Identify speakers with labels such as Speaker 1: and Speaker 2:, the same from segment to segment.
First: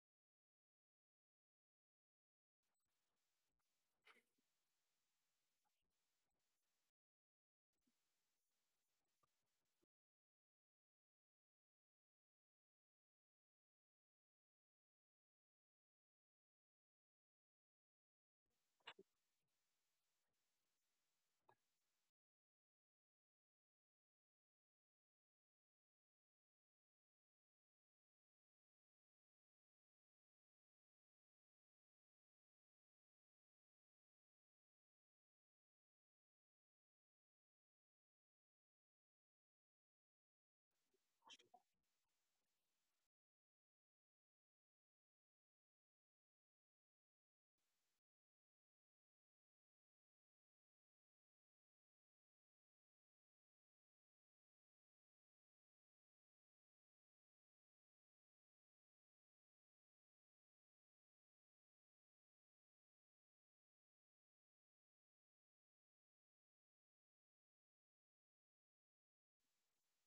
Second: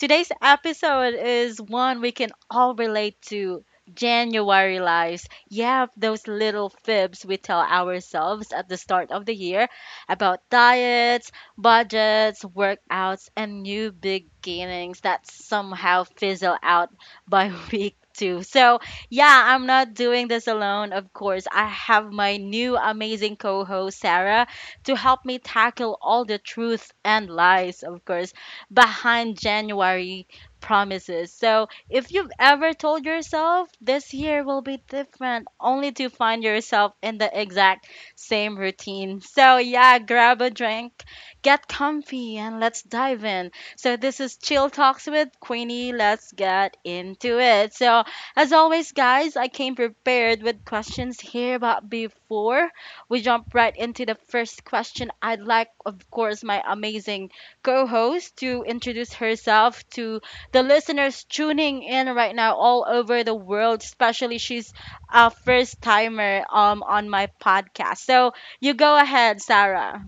Speaker 1: Today's episode is one we can all relate to: January lies. Yeah, those little fibs we tell ourselves at the start of the year about diets, budgets, workouts, and new beginnings that somehow fizzle out by week two. So, yeah, I'm not doing this alone, of course. I have my new amazing co host, Sarah, to help me tackle all the truth and lies, of course, behind January promises. So, if you've ever told yourself this year will be different, only to find yourself in the exact same routine. So, yeah, grab a drink, get comfy, and let's dive in. So, this is Chill Talks with Queenie. Let's get into it. So, as always, guys, I came prepared with questions here, but before we jump right into the first question. I'd like, of course, my amazing co host to introduce herself to the listeners tuning in right now all over the world, especially she's a first timer on my podcast. So you go ahead, Sarah.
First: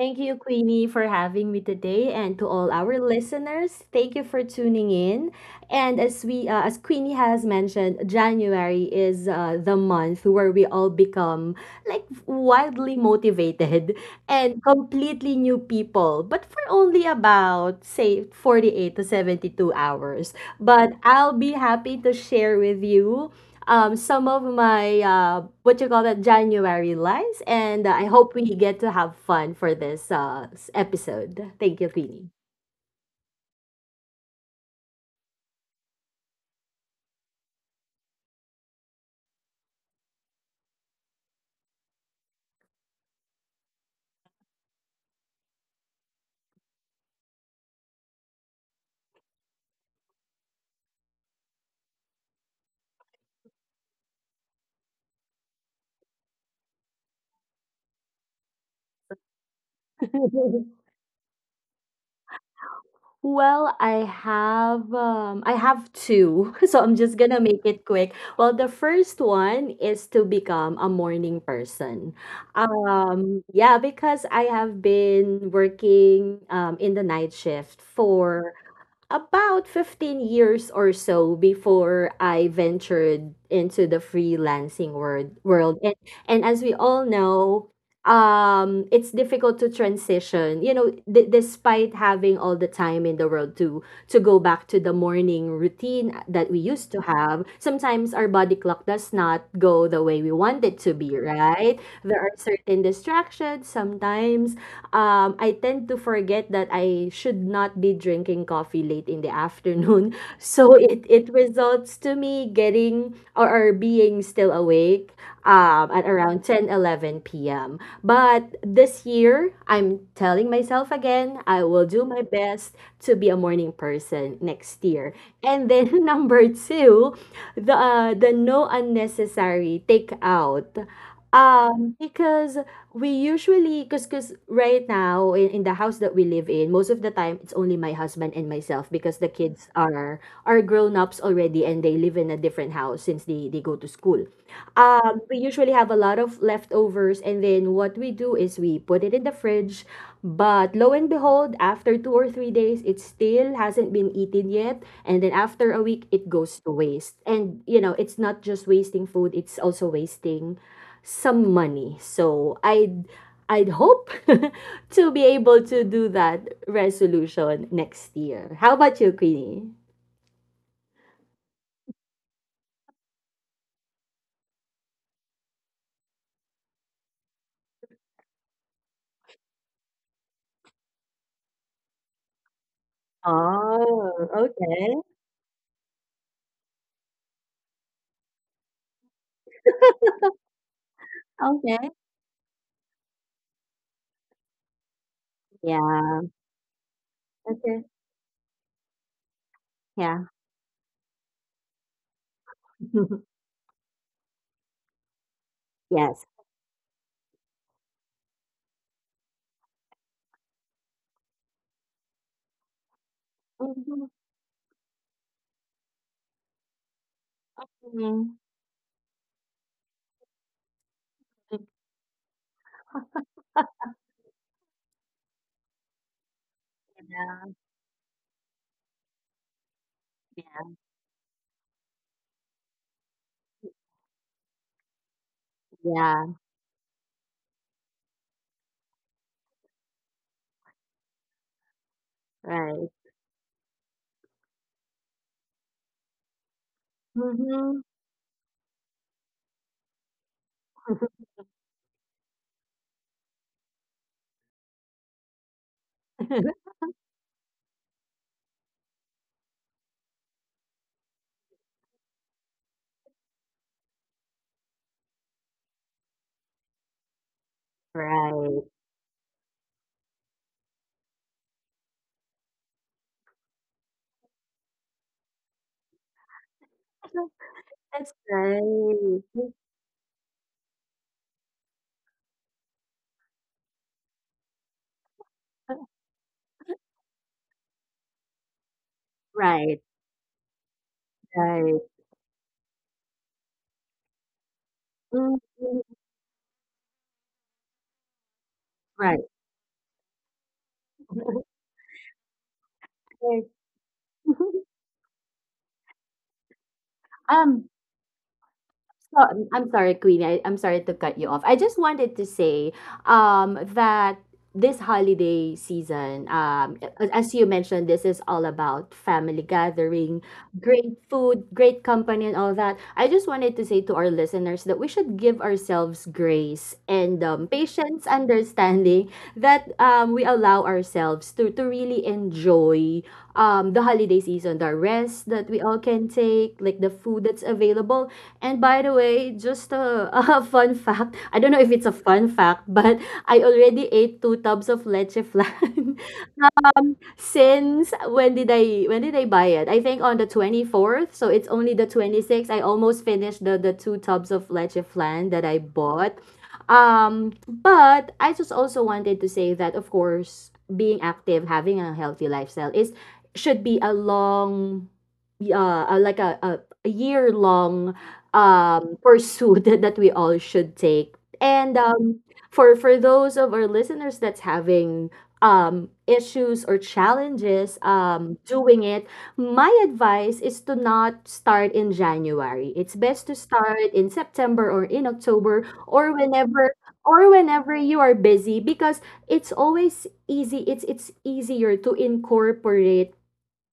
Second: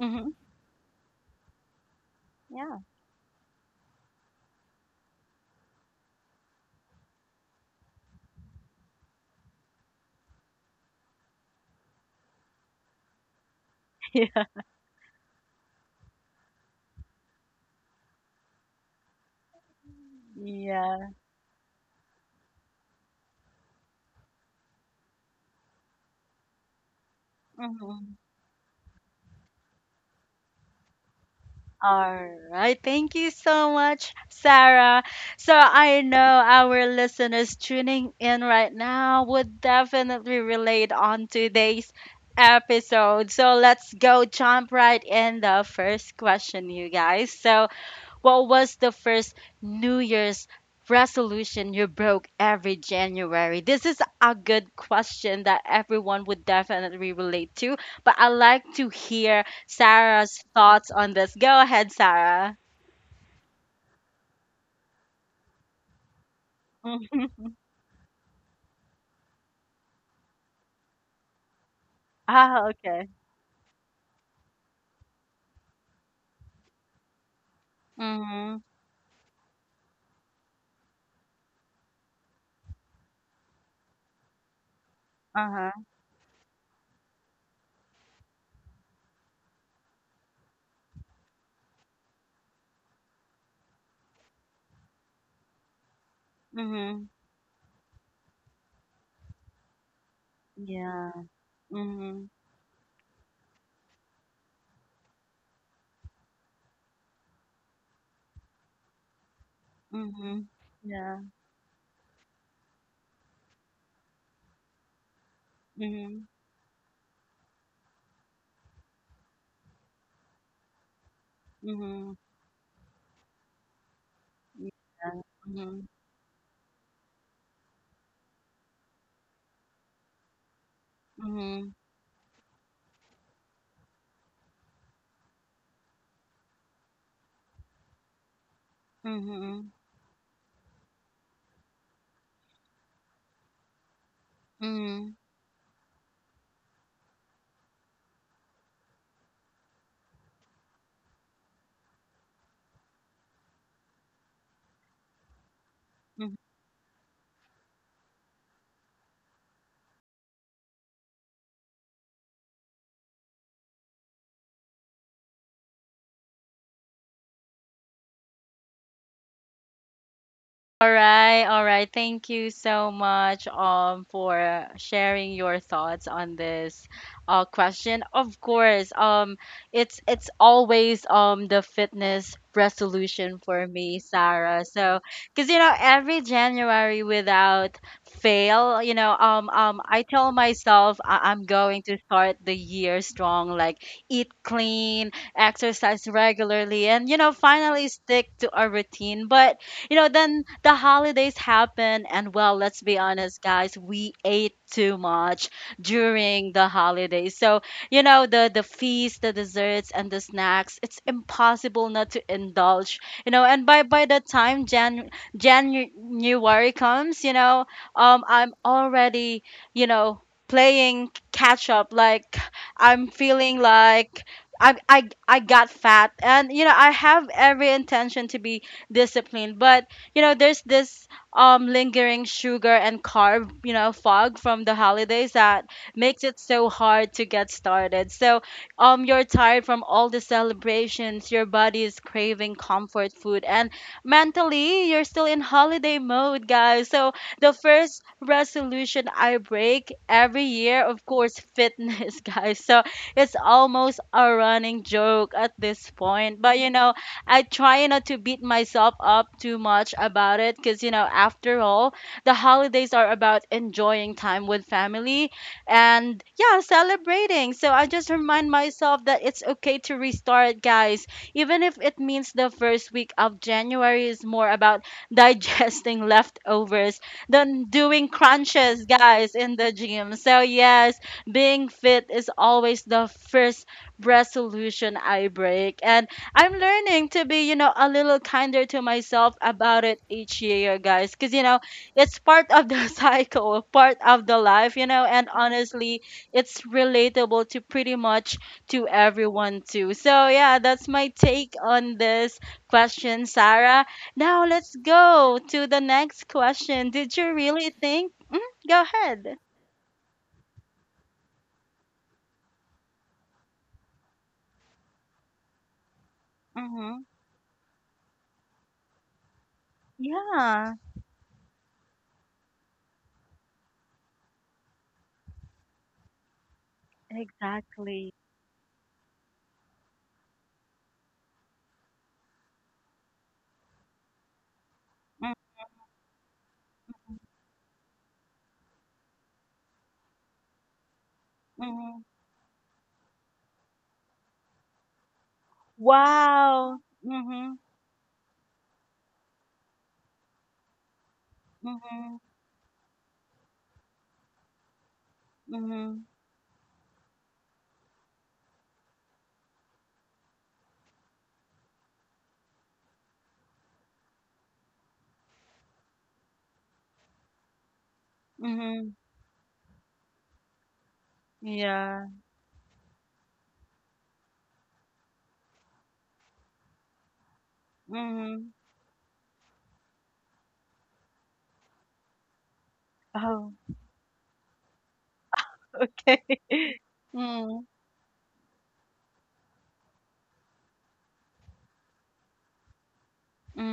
Speaker 2: Thank you, Queenie, for having me today, and to all
Speaker 1: Yeah.
Speaker 2: our listeners, thank you for tuning in. And as Queenie has mentioned, January is the month where we all become like wildly motivated and completely new people, but for only about say 48 to 72 hours. But
Speaker 1: Yeah.
Speaker 2: I'll be happy to share with you some of my what you call that January lies, and I
Speaker 1: Mhm.
Speaker 2: hope we get to have fun for this episode. Thank you,
Speaker 1: All
Speaker 2: Queenie.
Speaker 1: right. Thank you so much, Sarah. So I know our listeners tuning in right now would definitely relate on today's episode. So let's go jump right in the first question, you guys. So what was the first New Year's resolution you broke every January? This is a good question that everyone would definitely relate to, but I like to hear Sarah's thoughts on this. Go ahead, Sarah.
Speaker 2: Well, I have two, so I'm just gonna make it quick. Well, the first one is to become a morning person.
Speaker 1: Ah, okay.
Speaker 2: Yeah, because I have been working in the night shift for
Speaker 1: Mhm.
Speaker 2: about 15 years or so before I ventured into the
Speaker 1: Uh-huh.
Speaker 2: world. And as we all know, it's difficult to transition, you know, despite having all the time in the world to go back to the morning routine that we used to
Speaker 1: Mhm.
Speaker 2: have. Sometimes our body clock does not go the way we want it to be,
Speaker 1: Yeah.
Speaker 2: right? There are
Speaker 1: Mhm.
Speaker 2: certain distractions sometimes I tend to forget that I should not be drinking coffee late in the afternoon.
Speaker 1: Mhm.
Speaker 2: So it,
Speaker 1: Yeah.
Speaker 2: it results to me or being still awake at
Speaker 1: Mhm.
Speaker 2: around 10, 11 p.m. But this year, I'm telling myself again, I will do
Speaker 1: Mhm.
Speaker 2: my best to be a morning person next year.
Speaker 1: Yeah.
Speaker 2: And then
Speaker 1: Mhm.
Speaker 2: number two, the no unnecessary takeout
Speaker 1: Mhm.
Speaker 2: because we usually because right now in the house that we live in, most of the time it's only my husband and myself because the kids
Speaker 1: Mhm.
Speaker 2: are grown-ups already and they live in a different house since they go to school.
Speaker 1: Mhm.
Speaker 2: We usually have a lot of leftovers and then what we do is we put it in the fridge, but lo and behold, after 2 or 3 days it still hasn't been eaten yet, and then after a week it
Speaker 1: Mhm.
Speaker 2: goes to waste. And you know, it's not just wasting food, it's also wasting some money. So I'd hope to be able to do that resolution next year. How about you, Queenie?
Speaker 1: All right, all right. Thank you so much for sharing your thoughts on this question. Of course, it's always the fitness resolution for me,
Speaker 2: Oh,
Speaker 1: Sarah.
Speaker 2: okay.
Speaker 1: So, cuz every January without fail, I tell myself I'm going
Speaker 2: Okay.
Speaker 1: to start the year strong, like eat clean, exercise
Speaker 2: Yeah.
Speaker 1: regularly, and
Speaker 2: Okay.
Speaker 1: finally stick to a routine. But
Speaker 2: Yeah.
Speaker 1: then the holidays happen, and well, let's be honest, guys, we ate too much
Speaker 2: Yes.
Speaker 1: during the holidays. So, the feast, the desserts, and the snacks, it's impossible not to indulge. And by by
Speaker 2: Mhm,
Speaker 1: the time January comes,
Speaker 2: mhm.
Speaker 1: I'm already, you know, playing catch up. Like I'm feeling like. I, I, I got fat, and I have
Speaker 2: Yeah.
Speaker 1: every intention to be discipline. But there's
Speaker 2: Yeah.
Speaker 1: this lingering sugar and carb, fog from the holidays that makes
Speaker 2: Yeah.
Speaker 1: it so hard to get started. So you're tired from all the celebrations, your body is craving
Speaker 2: Right.
Speaker 1: comfort food, and mentally you're still in holiday mode, guys. So the
Speaker 2: Hmm.
Speaker 1: first resolution I break every year, of course, fitness, guys. So it's almost a running joke at this point. But I try not to beat myself up too much about it because, after all, the holidays are about enjoying time with family and, yeah, celebrating. So I just remind
Speaker 2: Right.
Speaker 1: myself that it's okay to restart, guys. Even if it means the first week of January is more about digesting leftovers than doing
Speaker 2: That's
Speaker 1: crunches,
Speaker 2: right.
Speaker 1: guys, in the gym. So, yes, being fit is always the first resolution I break. And I'm learning to be, a little kinder to myself
Speaker 2: Right.
Speaker 1: about it each year, guys. Because,
Speaker 2: Right.
Speaker 1: it's part of the cycle, part of the life, you know, and
Speaker 2: Mhm.
Speaker 1: honestly, it's relatable to pretty much to
Speaker 2: Right.
Speaker 1: everyone, too. So, yeah, that's my take on this question,
Speaker 2: Right.
Speaker 1: Sarah. Now, let's go to the next question. Did you
Speaker 2: Um,
Speaker 1: really think? Go
Speaker 2: So
Speaker 1: ahead.
Speaker 2: I'm I'm sorry, Queenie. I'm sorry to cut you off. I just wanted to say that this holiday season,
Speaker 1: Mm-hmm.
Speaker 2: as you mentioned, this is all about family gathering,
Speaker 1: Yeah,
Speaker 2: great food, great company, and all that. I just wanted to say to our listeners that we should give ourselves grace and patience,
Speaker 1: exactly.
Speaker 2: understanding that we allow ourselves to really enjoy the holiday season, the rest
Speaker 1: Mm-hmm.
Speaker 2: that we all can take, like the food that's available. And by the way, just a, a fun fact. I don't know if it's a
Speaker 1: Mm-hmm.
Speaker 2: fun fact, but I already ate two tubs of leche flan.
Speaker 1: Wow. Mm-hmm.
Speaker 2: since when did I buy it? I think on the 24th, so it's only the
Speaker 1: Mhm,
Speaker 2: 26th. I almost finished the two tubs of leche flan that I
Speaker 1: mhm,
Speaker 2: bought. But I just also wanted to say that of course, being active, having a healthy lifestyle is should be a long a- like a year long
Speaker 1: mhm.
Speaker 2: pursuit that we all should take. And
Speaker 1: Yeah.
Speaker 2: for those of our listeners that's having issues or challenges
Speaker 1: Mhm.
Speaker 2: doing it, my advice is to not start in January. It's best to
Speaker 1: Oh,
Speaker 2: start in September or in October, or
Speaker 1: okay. Mm,
Speaker 2: whenever you are busy, because it's always easy it's easier to incorporate—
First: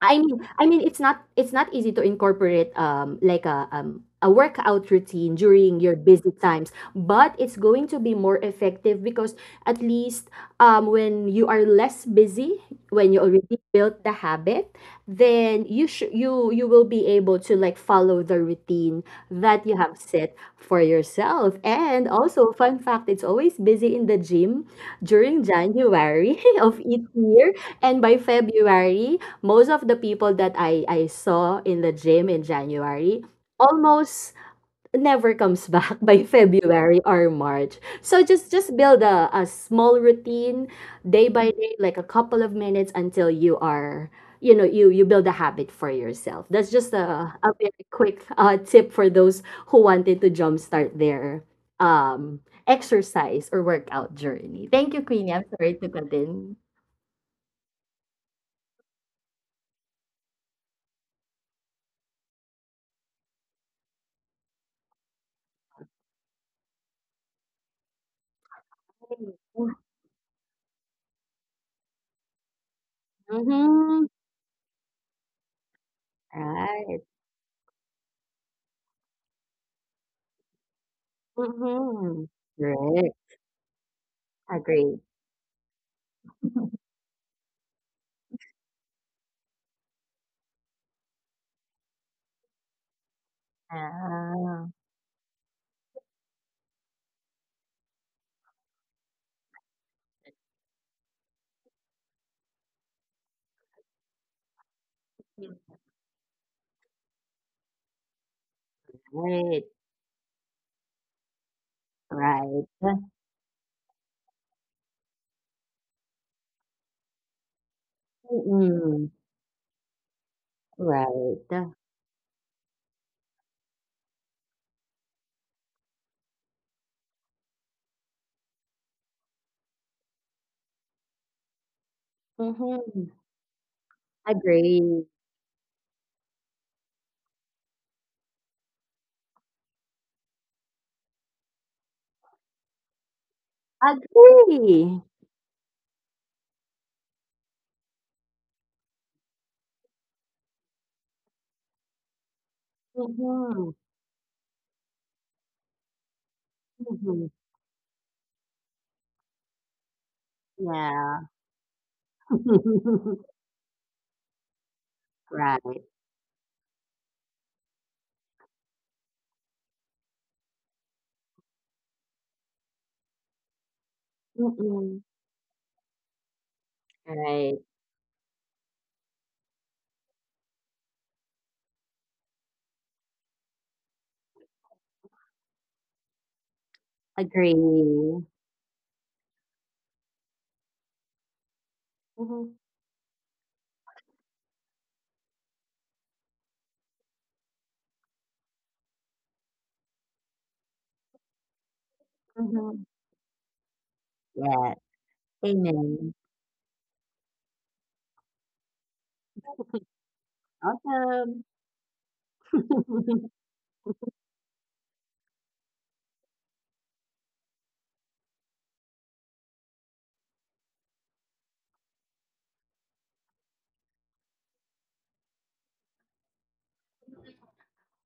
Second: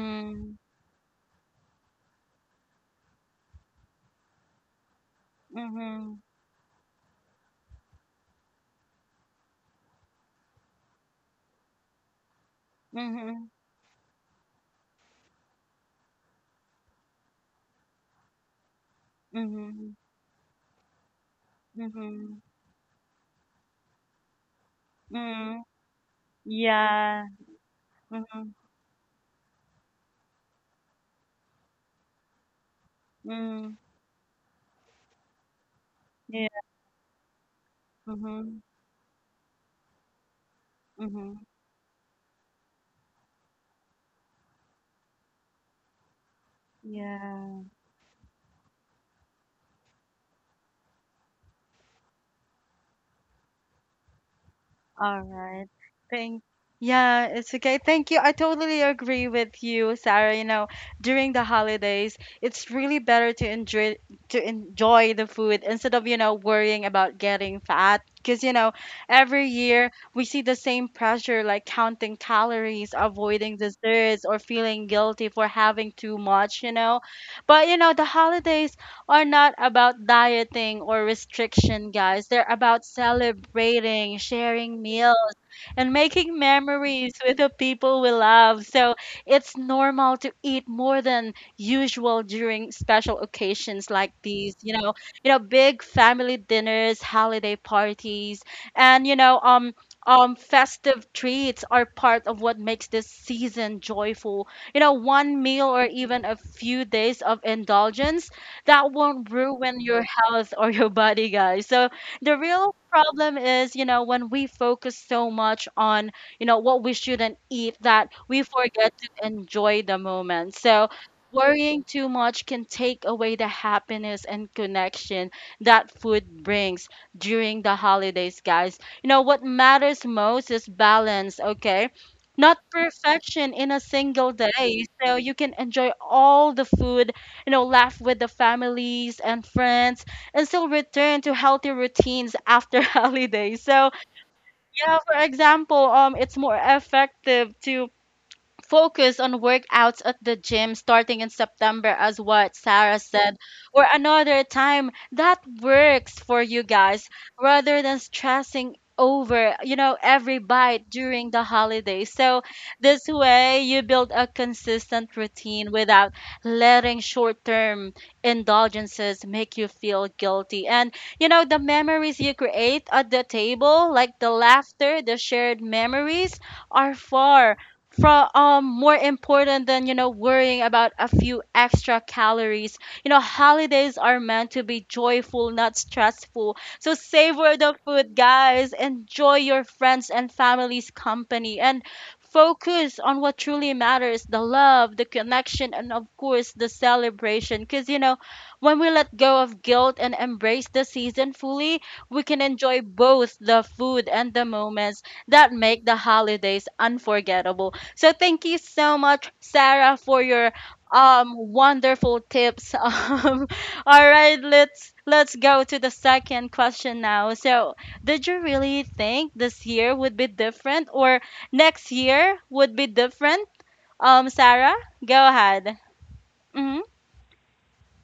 Speaker 2: it's not, it's not easy to incorporate like a workout routine during your
Speaker 1: mhm,
Speaker 2: busy times, but it's going to be more effective because at least when you are less busy, when you
Speaker 1: mhm,
Speaker 2: already built the habit, then you you will be able to like follow the routine that you
Speaker 1: mhm,
Speaker 2: have set for yourself. And
Speaker 1: mhm,
Speaker 2: also, fun fact, it's always busy in the gym during
Speaker 1: mm.
Speaker 2: January of each
Speaker 1: Yeah.
Speaker 2: year. And by
Speaker 1: Mhm,
Speaker 2: February, most of the people that I saw in the gym in January
Speaker 1: mm.
Speaker 2: almost never comes back by
Speaker 1: Yeah.
Speaker 2: February or March. So just
Speaker 1: Mhm,
Speaker 2: just build a small routine day
Speaker 1: mhm.
Speaker 2: by day, like a couple of minutes, until you are, you know, you build a habit for yourself. That's just a
Speaker 1: Yeah.
Speaker 2: very quick tip for those who wanted to jumpstart their um exercise or workout journey. Thank you,
Speaker 1: All
Speaker 2: Queenie. I'm
Speaker 1: right.
Speaker 2: sorry to cut
Speaker 1: Thank
Speaker 2: in.
Speaker 1: Yeah, it's okay. Thank you. I totally agree with you, Sarah. During the holidays, it's really better to enjoy the food instead of, worrying about getting fat. Because, every year we see the same pressure, like counting calories, avoiding
Speaker 2: Mhm.
Speaker 1: desserts, or feeling guilty for having too much.
Speaker 2: Right.
Speaker 1: But, the holidays are not about dieting or restriction,
Speaker 2: Mhm.
Speaker 1: guys. They're about
Speaker 2: Right.
Speaker 1: celebrating, sharing
Speaker 2: Agree.
Speaker 1: meals, and making memories with the people we love. So it's normal to eat more than usual during special occasions like these,
Speaker 2: Ah.
Speaker 1: you know, you know, big family dinners, holiday parties, and festive treats are part of what makes this season joyful. One meal or even a few days of indulgence that won't
Speaker 2: Right.
Speaker 1: ruin your health or your body, guys. So the
Speaker 2: Right.
Speaker 1: real problem is, when we focus so much on, what we shouldn't eat, that we forget
Speaker 2: Mm.
Speaker 1: to enjoy the moment. So
Speaker 2: Right.
Speaker 1: worrying too much can take away the happiness and connection that food brings during the holidays, guys. What matters most is balance, okay? Not
Speaker 2: Mhm.
Speaker 1: perfection in a single day.
Speaker 2: Agree.
Speaker 1: So you can enjoy all the food, laugh with the families and friends, and still return to healthy routines after holidays. So yeah,
Speaker 2: Agree.
Speaker 1: for example, it's more effective to focus on workouts at the gym starting in September, as what Sarah said,
Speaker 2: Mhm.
Speaker 1: or another time that works for you guys,
Speaker 2: Mhm.
Speaker 1: rather than stressing over every bite
Speaker 2: Yeah.
Speaker 1: during the holidays. So this way you build a consistent routine
Speaker 2: Right.
Speaker 1: without letting short-term indulgences make you feel guilty. And the memories you create at the table, like the
Speaker 2: Mm.
Speaker 1: laughter, the shared memories, are
Speaker 2: Right.
Speaker 1: far from more important than worrying about a few extra calories. Holidays are meant to be joyful, not stressful. So savor the food,
Speaker 2: Agree.
Speaker 1: guys, enjoy your friends and family's company, and
Speaker 2: Mhm.
Speaker 1: focus on what truly matters: the love, the connection, and of course the celebration. Because when we let go of guilt and embrace the season fully, we can enjoy
Speaker 2: Mhm.
Speaker 1: both the food and the
Speaker 2: Yeah.
Speaker 1: moments that make the
Speaker 2: Amen.
Speaker 1: holidays unforgettable. So thank you so much, Sarah, for your
Speaker 2: Awesome.
Speaker 1: wonderful tips. All right, let's go to the second question now. So, did you really think this year would be different, or next year would be different? Sarah, go ahead. Mm-hmm.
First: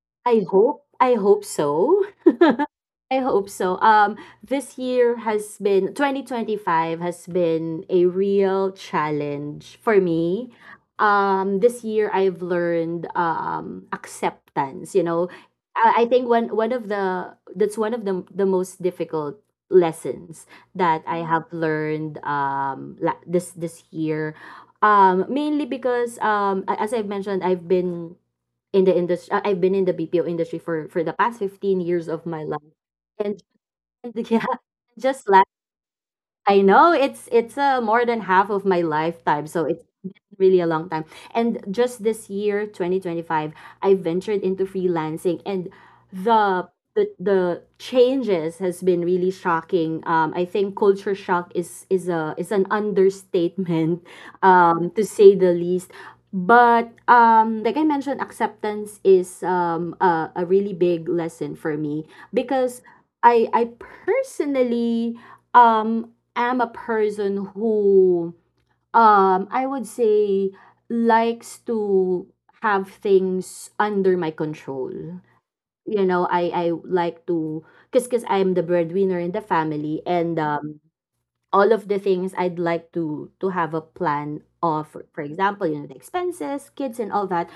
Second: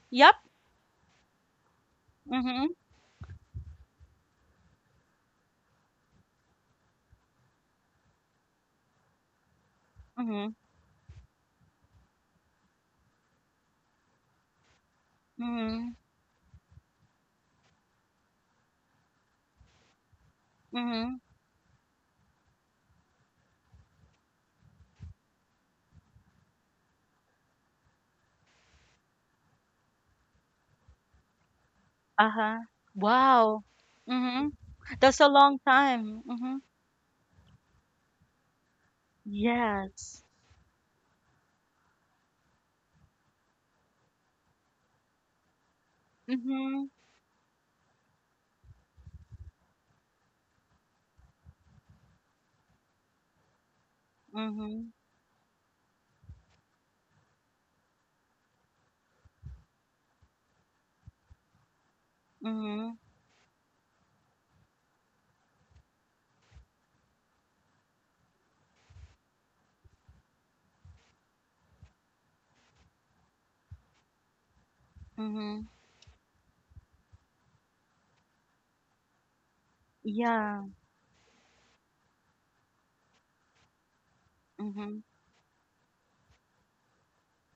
Speaker 1: Yep.
Speaker 2: I hope so.
Speaker 1: Mm-hmm.
Speaker 2: I hope so. This year has been 2025 has been a real challenge for me.
Speaker 1: Mm-hmm.
Speaker 2: This year I've learned acceptance. You know,
Speaker 1: Mm-hmm.
Speaker 2: I think one one of the that's one of the most difficult lessons that
Speaker 1: Mm-hmm.
Speaker 2: I have learned this this year. Mainly because as I've mentioned, I've been in the industry. I've been in the BPO industry for the past 15 years of my
Speaker 1: Uh-huh.
Speaker 2: life. And,
Speaker 1: Wow.
Speaker 2: and yeah,
Speaker 1: Mm-hmm. That's
Speaker 2: just
Speaker 1: a long time. Mm-hmm.
Speaker 2: I know it's more than half of my lifetime, so it's been
Speaker 1: Yes.
Speaker 2: really a long time. And just this year, 2025, I ventured into freelancing, and the
Speaker 1: Mm-hmm.
Speaker 2: the changes has been really shocking. I think culture shock is a is an understatement,
Speaker 1: Mm-hmm.
Speaker 2: to say the least. But like I mentioned, acceptance is a really big lesson for me because
Speaker 1: Mm-hmm.
Speaker 2: I personally. Um am a person who I would say likes to have things under my control.
Speaker 1: Mhm.
Speaker 2: You know, I like to— because I'm the breadwinner in the family, and
Speaker 1: Yeah.
Speaker 2: all of the things I'd like to have a plan of,
Speaker 1: Mhm.
Speaker 2: for example, you know, the expenses, kids, and all that.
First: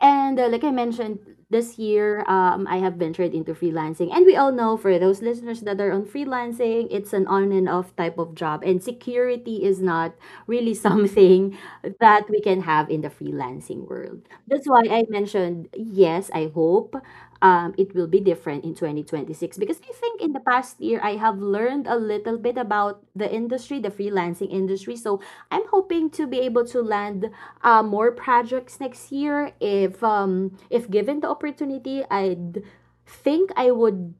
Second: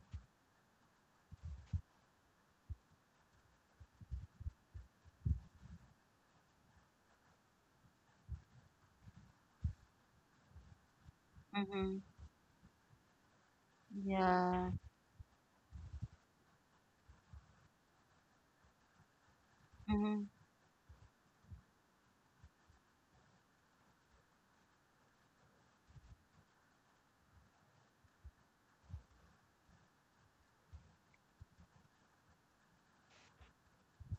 Speaker 2: And like I mentioned, this year I have ventured into freelancing, and we all know, for those listeners that are on freelancing, it's an on and off type of job, and security is not really something
Speaker 1: Mhm.
Speaker 2: that we can have in the freelancing world. That's
Speaker 1: Yeah.
Speaker 2: why I mentioned, yes, I hope it will be different in 2026, because I think
Speaker 1: Mhm.
Speaker 2: in the past year I have learned a little bit about the industry, the freelancing industry. So I'm hoping to be able to land more projects next year. If given the opportunity, I'd think I would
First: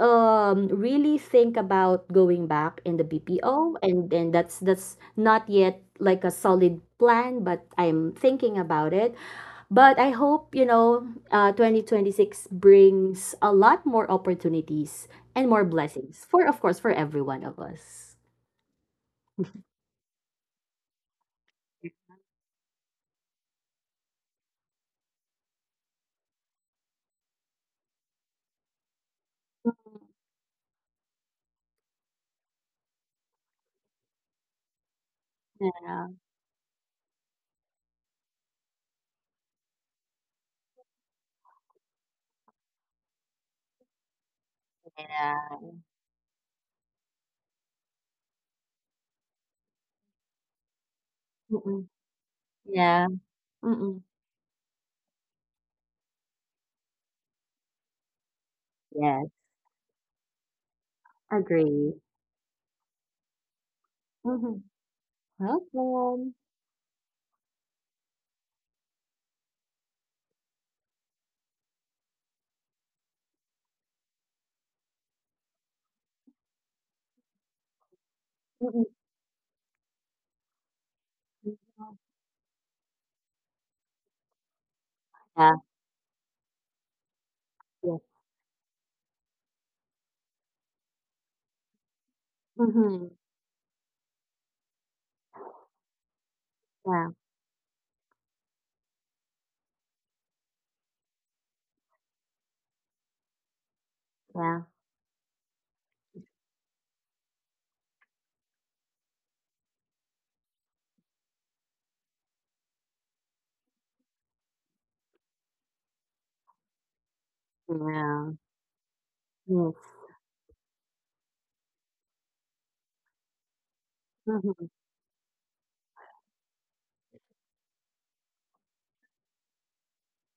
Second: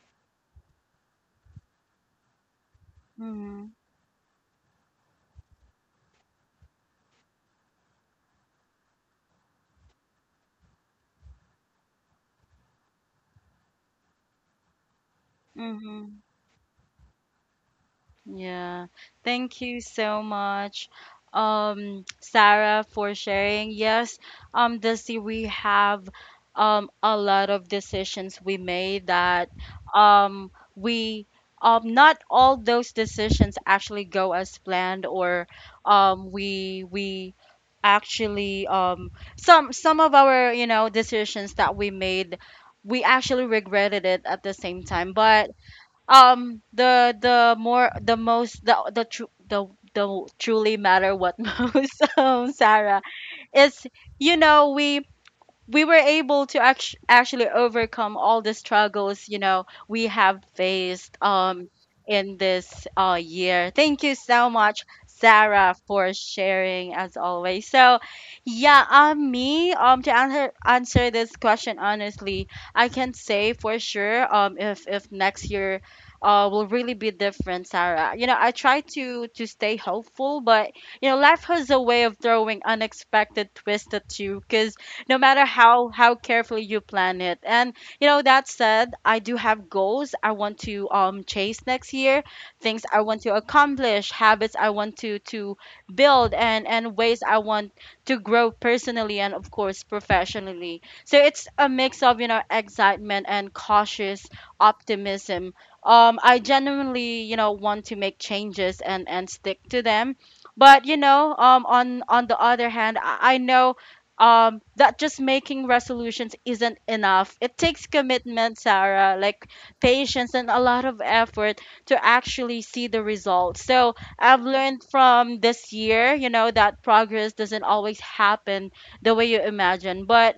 Speaker 2: really think about going back in the
Speaker 1: Mhm.
Speaker 2: BPO, and then that's not yet like a solid plan, but I'm thinking about it. But I hope, you know, 2026 brings a lot more opportunities and more
Speaker 1: Mhm.
Speaker 2: blessings for, of course, for every one of us.
Speaker 1: Yeah. Thank you so much, Sarah, for sharing. Yes, this year we have a lot of decisions we made that, we not all those decisions actually go as planned, or
Speaker 2: Yeah.
Speaker 1: we actually some of our decisions that we made, we actually regretted it at the same time. But
Speaker 2: Yeah.
Speaker 1: um the the more the most the the tru- the the truly matter what
Speaker 2: Mm-mm.
Speaker 1: most, Sarah,
Speaker 2: Yeah.
Speaker 1: is
Speaker 2: Mm-mm.
Speaker 1: you know we we were able to actually overcome all the struggles
Speaker 2: Yes.
Speaker 1: we have faced
Speaker 2: Agree.
Speaker 1: in this year. Thank you so
Speaker 2: Mm-hmm.
Speaker 1: much, Sarah, for
Speaker 2: Welcome.
Speaker 1: sharing, as always. So yeah, me, to answer this question honestly, I can say for sure if next year will really be different, Sarah. You know, I try
Speaker 2: Mm-mm.
Speaker 1: to stay hopeful, but life has a way of throwing unexpected twists at you. 'Cause no matter
Speaker 2: Yeah.
Speaker 1: how carefully you plan it. And
Speaker 2: Yes.
Speaker 1: you know, that said, I do have goals I want to chase next year, things I
Speaker 2: Mm-hmm.
Speaker 1: want to accomplish, habits I want to build, and
Speaker 2: Yeah.
Speaker 1: ways I want to grow personally and of course professionally. So it's a mix of, excitement and cautious
Speaker 2: Yeah.
Speaker 1: optimism. I genuinely, want to make changes and stick to them. But on the other hand, I know that just making resolutions isn't enough. It takes
Speaker 2: Yeah.
Speaker 1: commitment, Sarah, like
Speaker 2: Yes.
Speaker 1: patience and a lot of effort to actually see the results. So I've
Speaker 2: Mm-hmm.
Speaker 1: learned from this year, that progress doesn't always happen the way you imagine. But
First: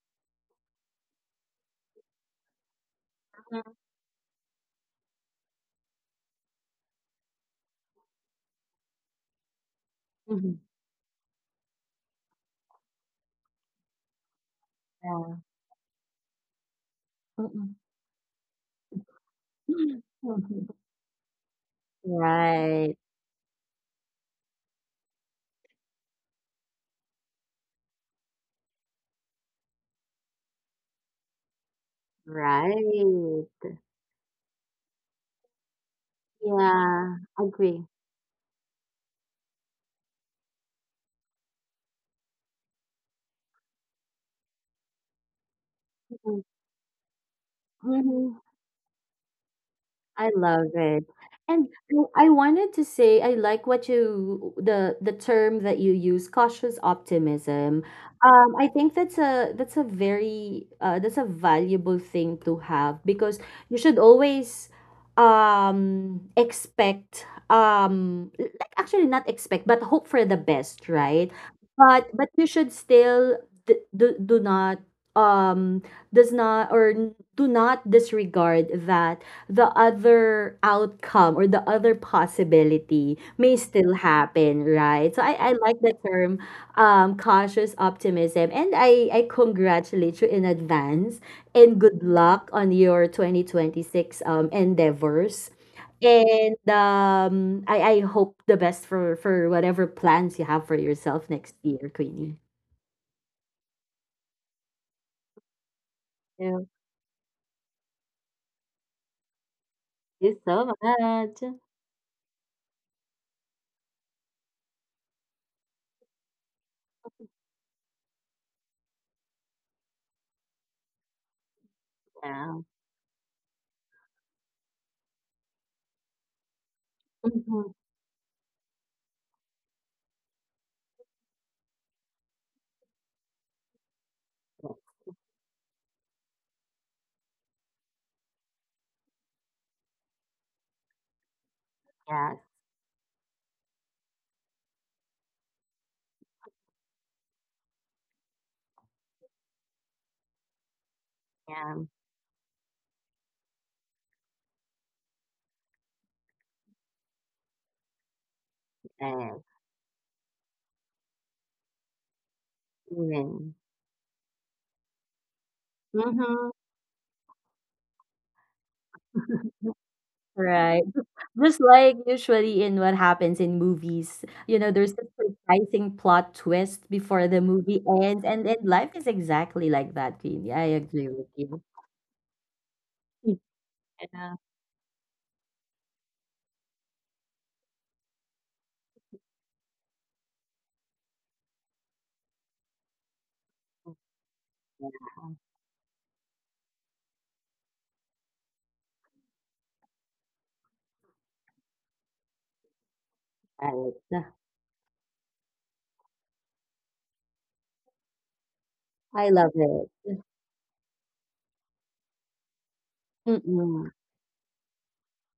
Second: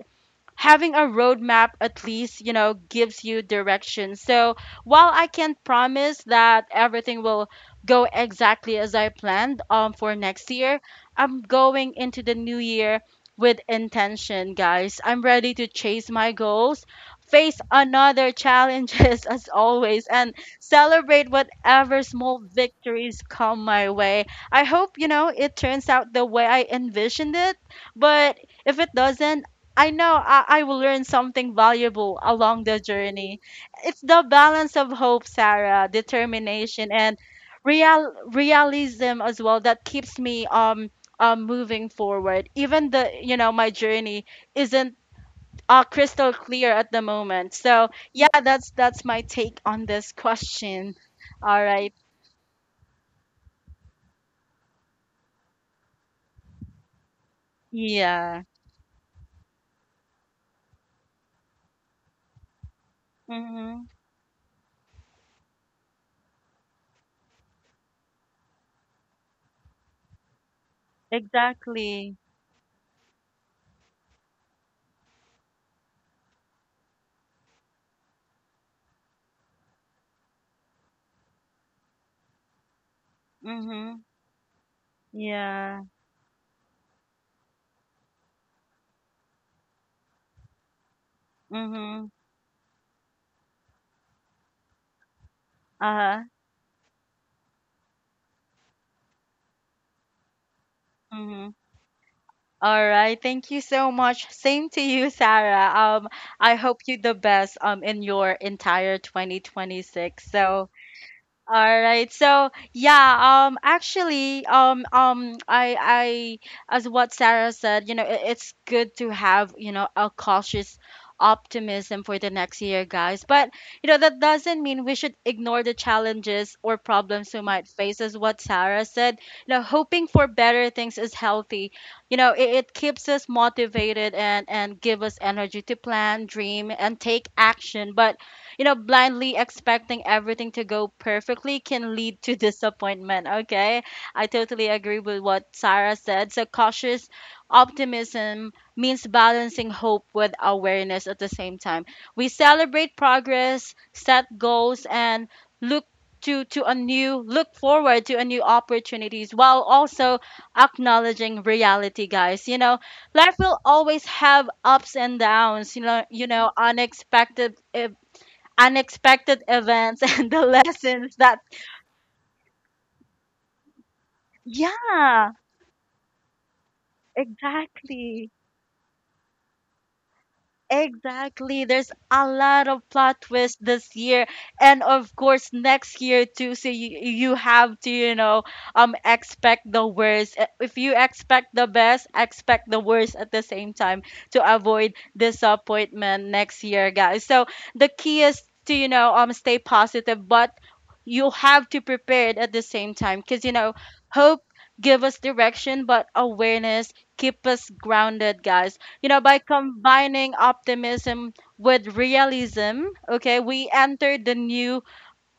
Speaker 1: having a roadmap at least, gives you
Speaker 2: Mhm.
Speaker 1: direction. So while I can't promise that everything will go exactly as I planned, for next
Speaker 2: Mm-hmm.
Speaker 1: year, I'm going into the new year with intention, guys. I'm
Speaker 2: Yeah.
Speaker 1: ready to chase my goals, face
Speaker 2: Mm-mm.
Speaker 1: another challenges as always, and celebrate whatever small
Speaker 2: Right.
Speaker 1: victories come my way. I hope, it turns out the way I envisioned it, but if it doesn't, I know I will learn something valuable along the journey.
Speaker 2: Right.
Speaker 1: It's the balance of hope, Sarah, determination, and
Speaker 2: Yeah. Agree.
Speaker 1: realism as well that keeps me moving forward. Even the my journey isn't crystal clear at the moment. So
Speaker 2: Mhm.
Speaker 1: yeah, that's my take on this
Speaker 2: I love
Speaker 1: question.
Speaker 2: it.
Speaker 1: All
Speaker 2: And
Speaker 1: right.
Speaker 2: I wanted to say I like what you— the term that you use, cautious optimism.
Speaker 1: Yeah.
Speaker 2: I think that's a— that's a very that's a valuable thing to have, because you
Speaker 1: Mhm.
Speaker 2: should always expect— like, actually not expect but hope for the best, right?
Speaker 1: Exactly.
Speaker 2: But you should still do not um does not or n- do not disregard that the other outcome or the other possibility may still
Speaker 1: Mhm.
Speaker 2: happen, right? So I like
Speaker 1: Yeah.
Speaker 2: the term cautious optimism. And I congratulate you in advance and good
Speaker 1: Mhm.
Speaker 2: luck on your 2026 endeavors.
Speaker 1: Uh huh.
Speaker 2: And I hope the best for whatever plans you have for yourself next
Speaker 1: Mhm.
Speaker 2: year, Queenie.
Speaker 1: All right, thank you so much. Same to you, Sarah. I
Speaker 2: Yeah.
Speaker 1: hope you the best in your entire 2026.
Speaker 2: Thank
Speaker 1: So,
Speaker 2: you so much.
Speaker 1: all right. So yeah, actually I as what Sarah said, you know, it's good to have, you know, a cautious optimism for the
Speaker 2: Yeah.
Speaker 1: next year, guys. But you know, that doesn't mean we should ignore the challenges or problems we might
Speaker 2: Mhm.
Speaker 1: face as what Sarah said. You know, hoping for better things is healthy. You know, it keeps us motivated and give us energy to plan, dream, and take action. But you know, blindly expecting everything to go perfectly can lead to
Speaker 2: Yes.
Speaker 1: disappointment. Okay. I totally agree with what Sarah said. So, cautious optimism means balancing hope with awareness at the same
Speaker 2: Yeah.
Speaker 1: time. We celebrate progress, set goals, and look to a new look forward to a new opportunities
Speaker 2: Yes.
Speaker 1: while also acknowledging reality, guys. You know, life will always have ups and downs. You know, you know,
Speaker 2: Mm-hmm.
Speaker 1: unexpected events and the
Speaker 2: Right.
Speaker 1: lessons that
Speaker 2: Just like usually in what happens in movies, you know, there's a
Speaker 1: yeah
Speaker 2: surprising plot twist before the movie ends,
Speaker 1: exactly
Speaker 2: and then life is exactly like that, Queenie. I agree with you.
Speaker 1: Exactly. There's a lot of plot twists this year,
Speaker 2: Yeah.
Speaker 1: and of course next year too. So you have to, you know, expect the worst. If you expect the best, expect the worst at the same time to avoid disappointment next year, guys. So the key is to, you know, stay positive, but you have to prepare it at the same time because, you know,
Speaker 2: Right.
Speaker 1: hope give us direction, but awareness keep us grounded, guys. You know,
Speaker 2: I
Speaker 1: by
Speaker 2: love it.
Speaker 1: combining optimism with realism, okay, we
Speaker 2: Mm-mm.
Speaker 1: enter the new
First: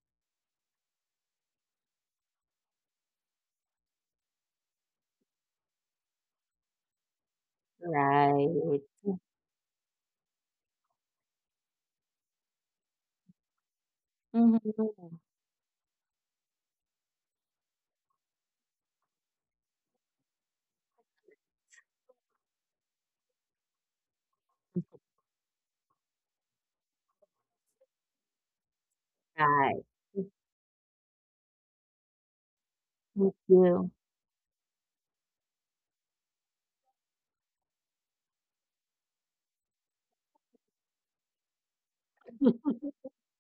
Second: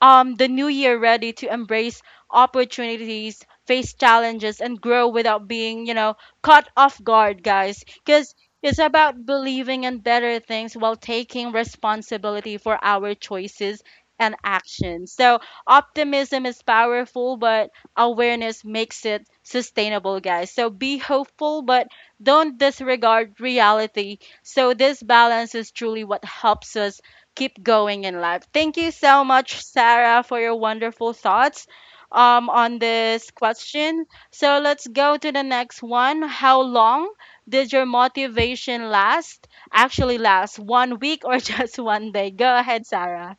Speaker 1: year ready to embrace opportunities, face challenges, and grow without being, you know, caught off guard, guys. Because it's
Speaker 2: Right.
Speaker 1: about believing in better things while taking responsibility for our choices and actions.
Speaker 2: Mhm.
Speaker 1: So, optimism is powerful, but awareness makes it sustainable, guys. So, be hopeful, but don't disregard reality. So, this balance is truly what helps us keep going in life. Thank you so much,
Speaker 2: Right.
Speaker 1: Sarah, for your wonderful thoughts on this
Speaker 2: Thank you.
Speaker 1: question. So let's go to the next one. How long did your motivation last? Actually, last 1 week or just 1 day? Go ahead, Sarah.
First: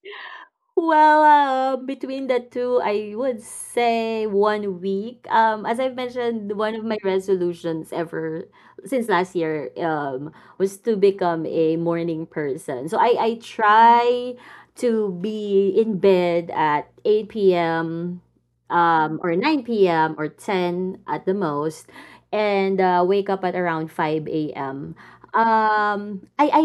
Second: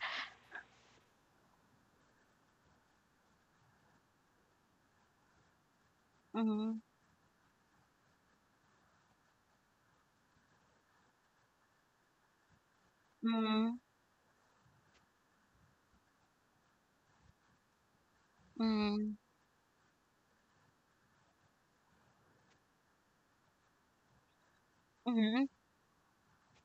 Speaker 2: Well, between the two, I would say one week. As I've mentioned, one
Speaker 1: Mhm,
Speaker 2: of my resolutions ever since last year was to become a morning person. So I
Speaker 1: mhm,
Speaker 2: try to be in bed at 8 p.m.
Speaker 1: mhm,
Speaker 2: Or 9 p.m. or 10 at the most, and wake up at around 5 a.m.
Speaker 1: mhm,
Speaker 2: Um, I, I,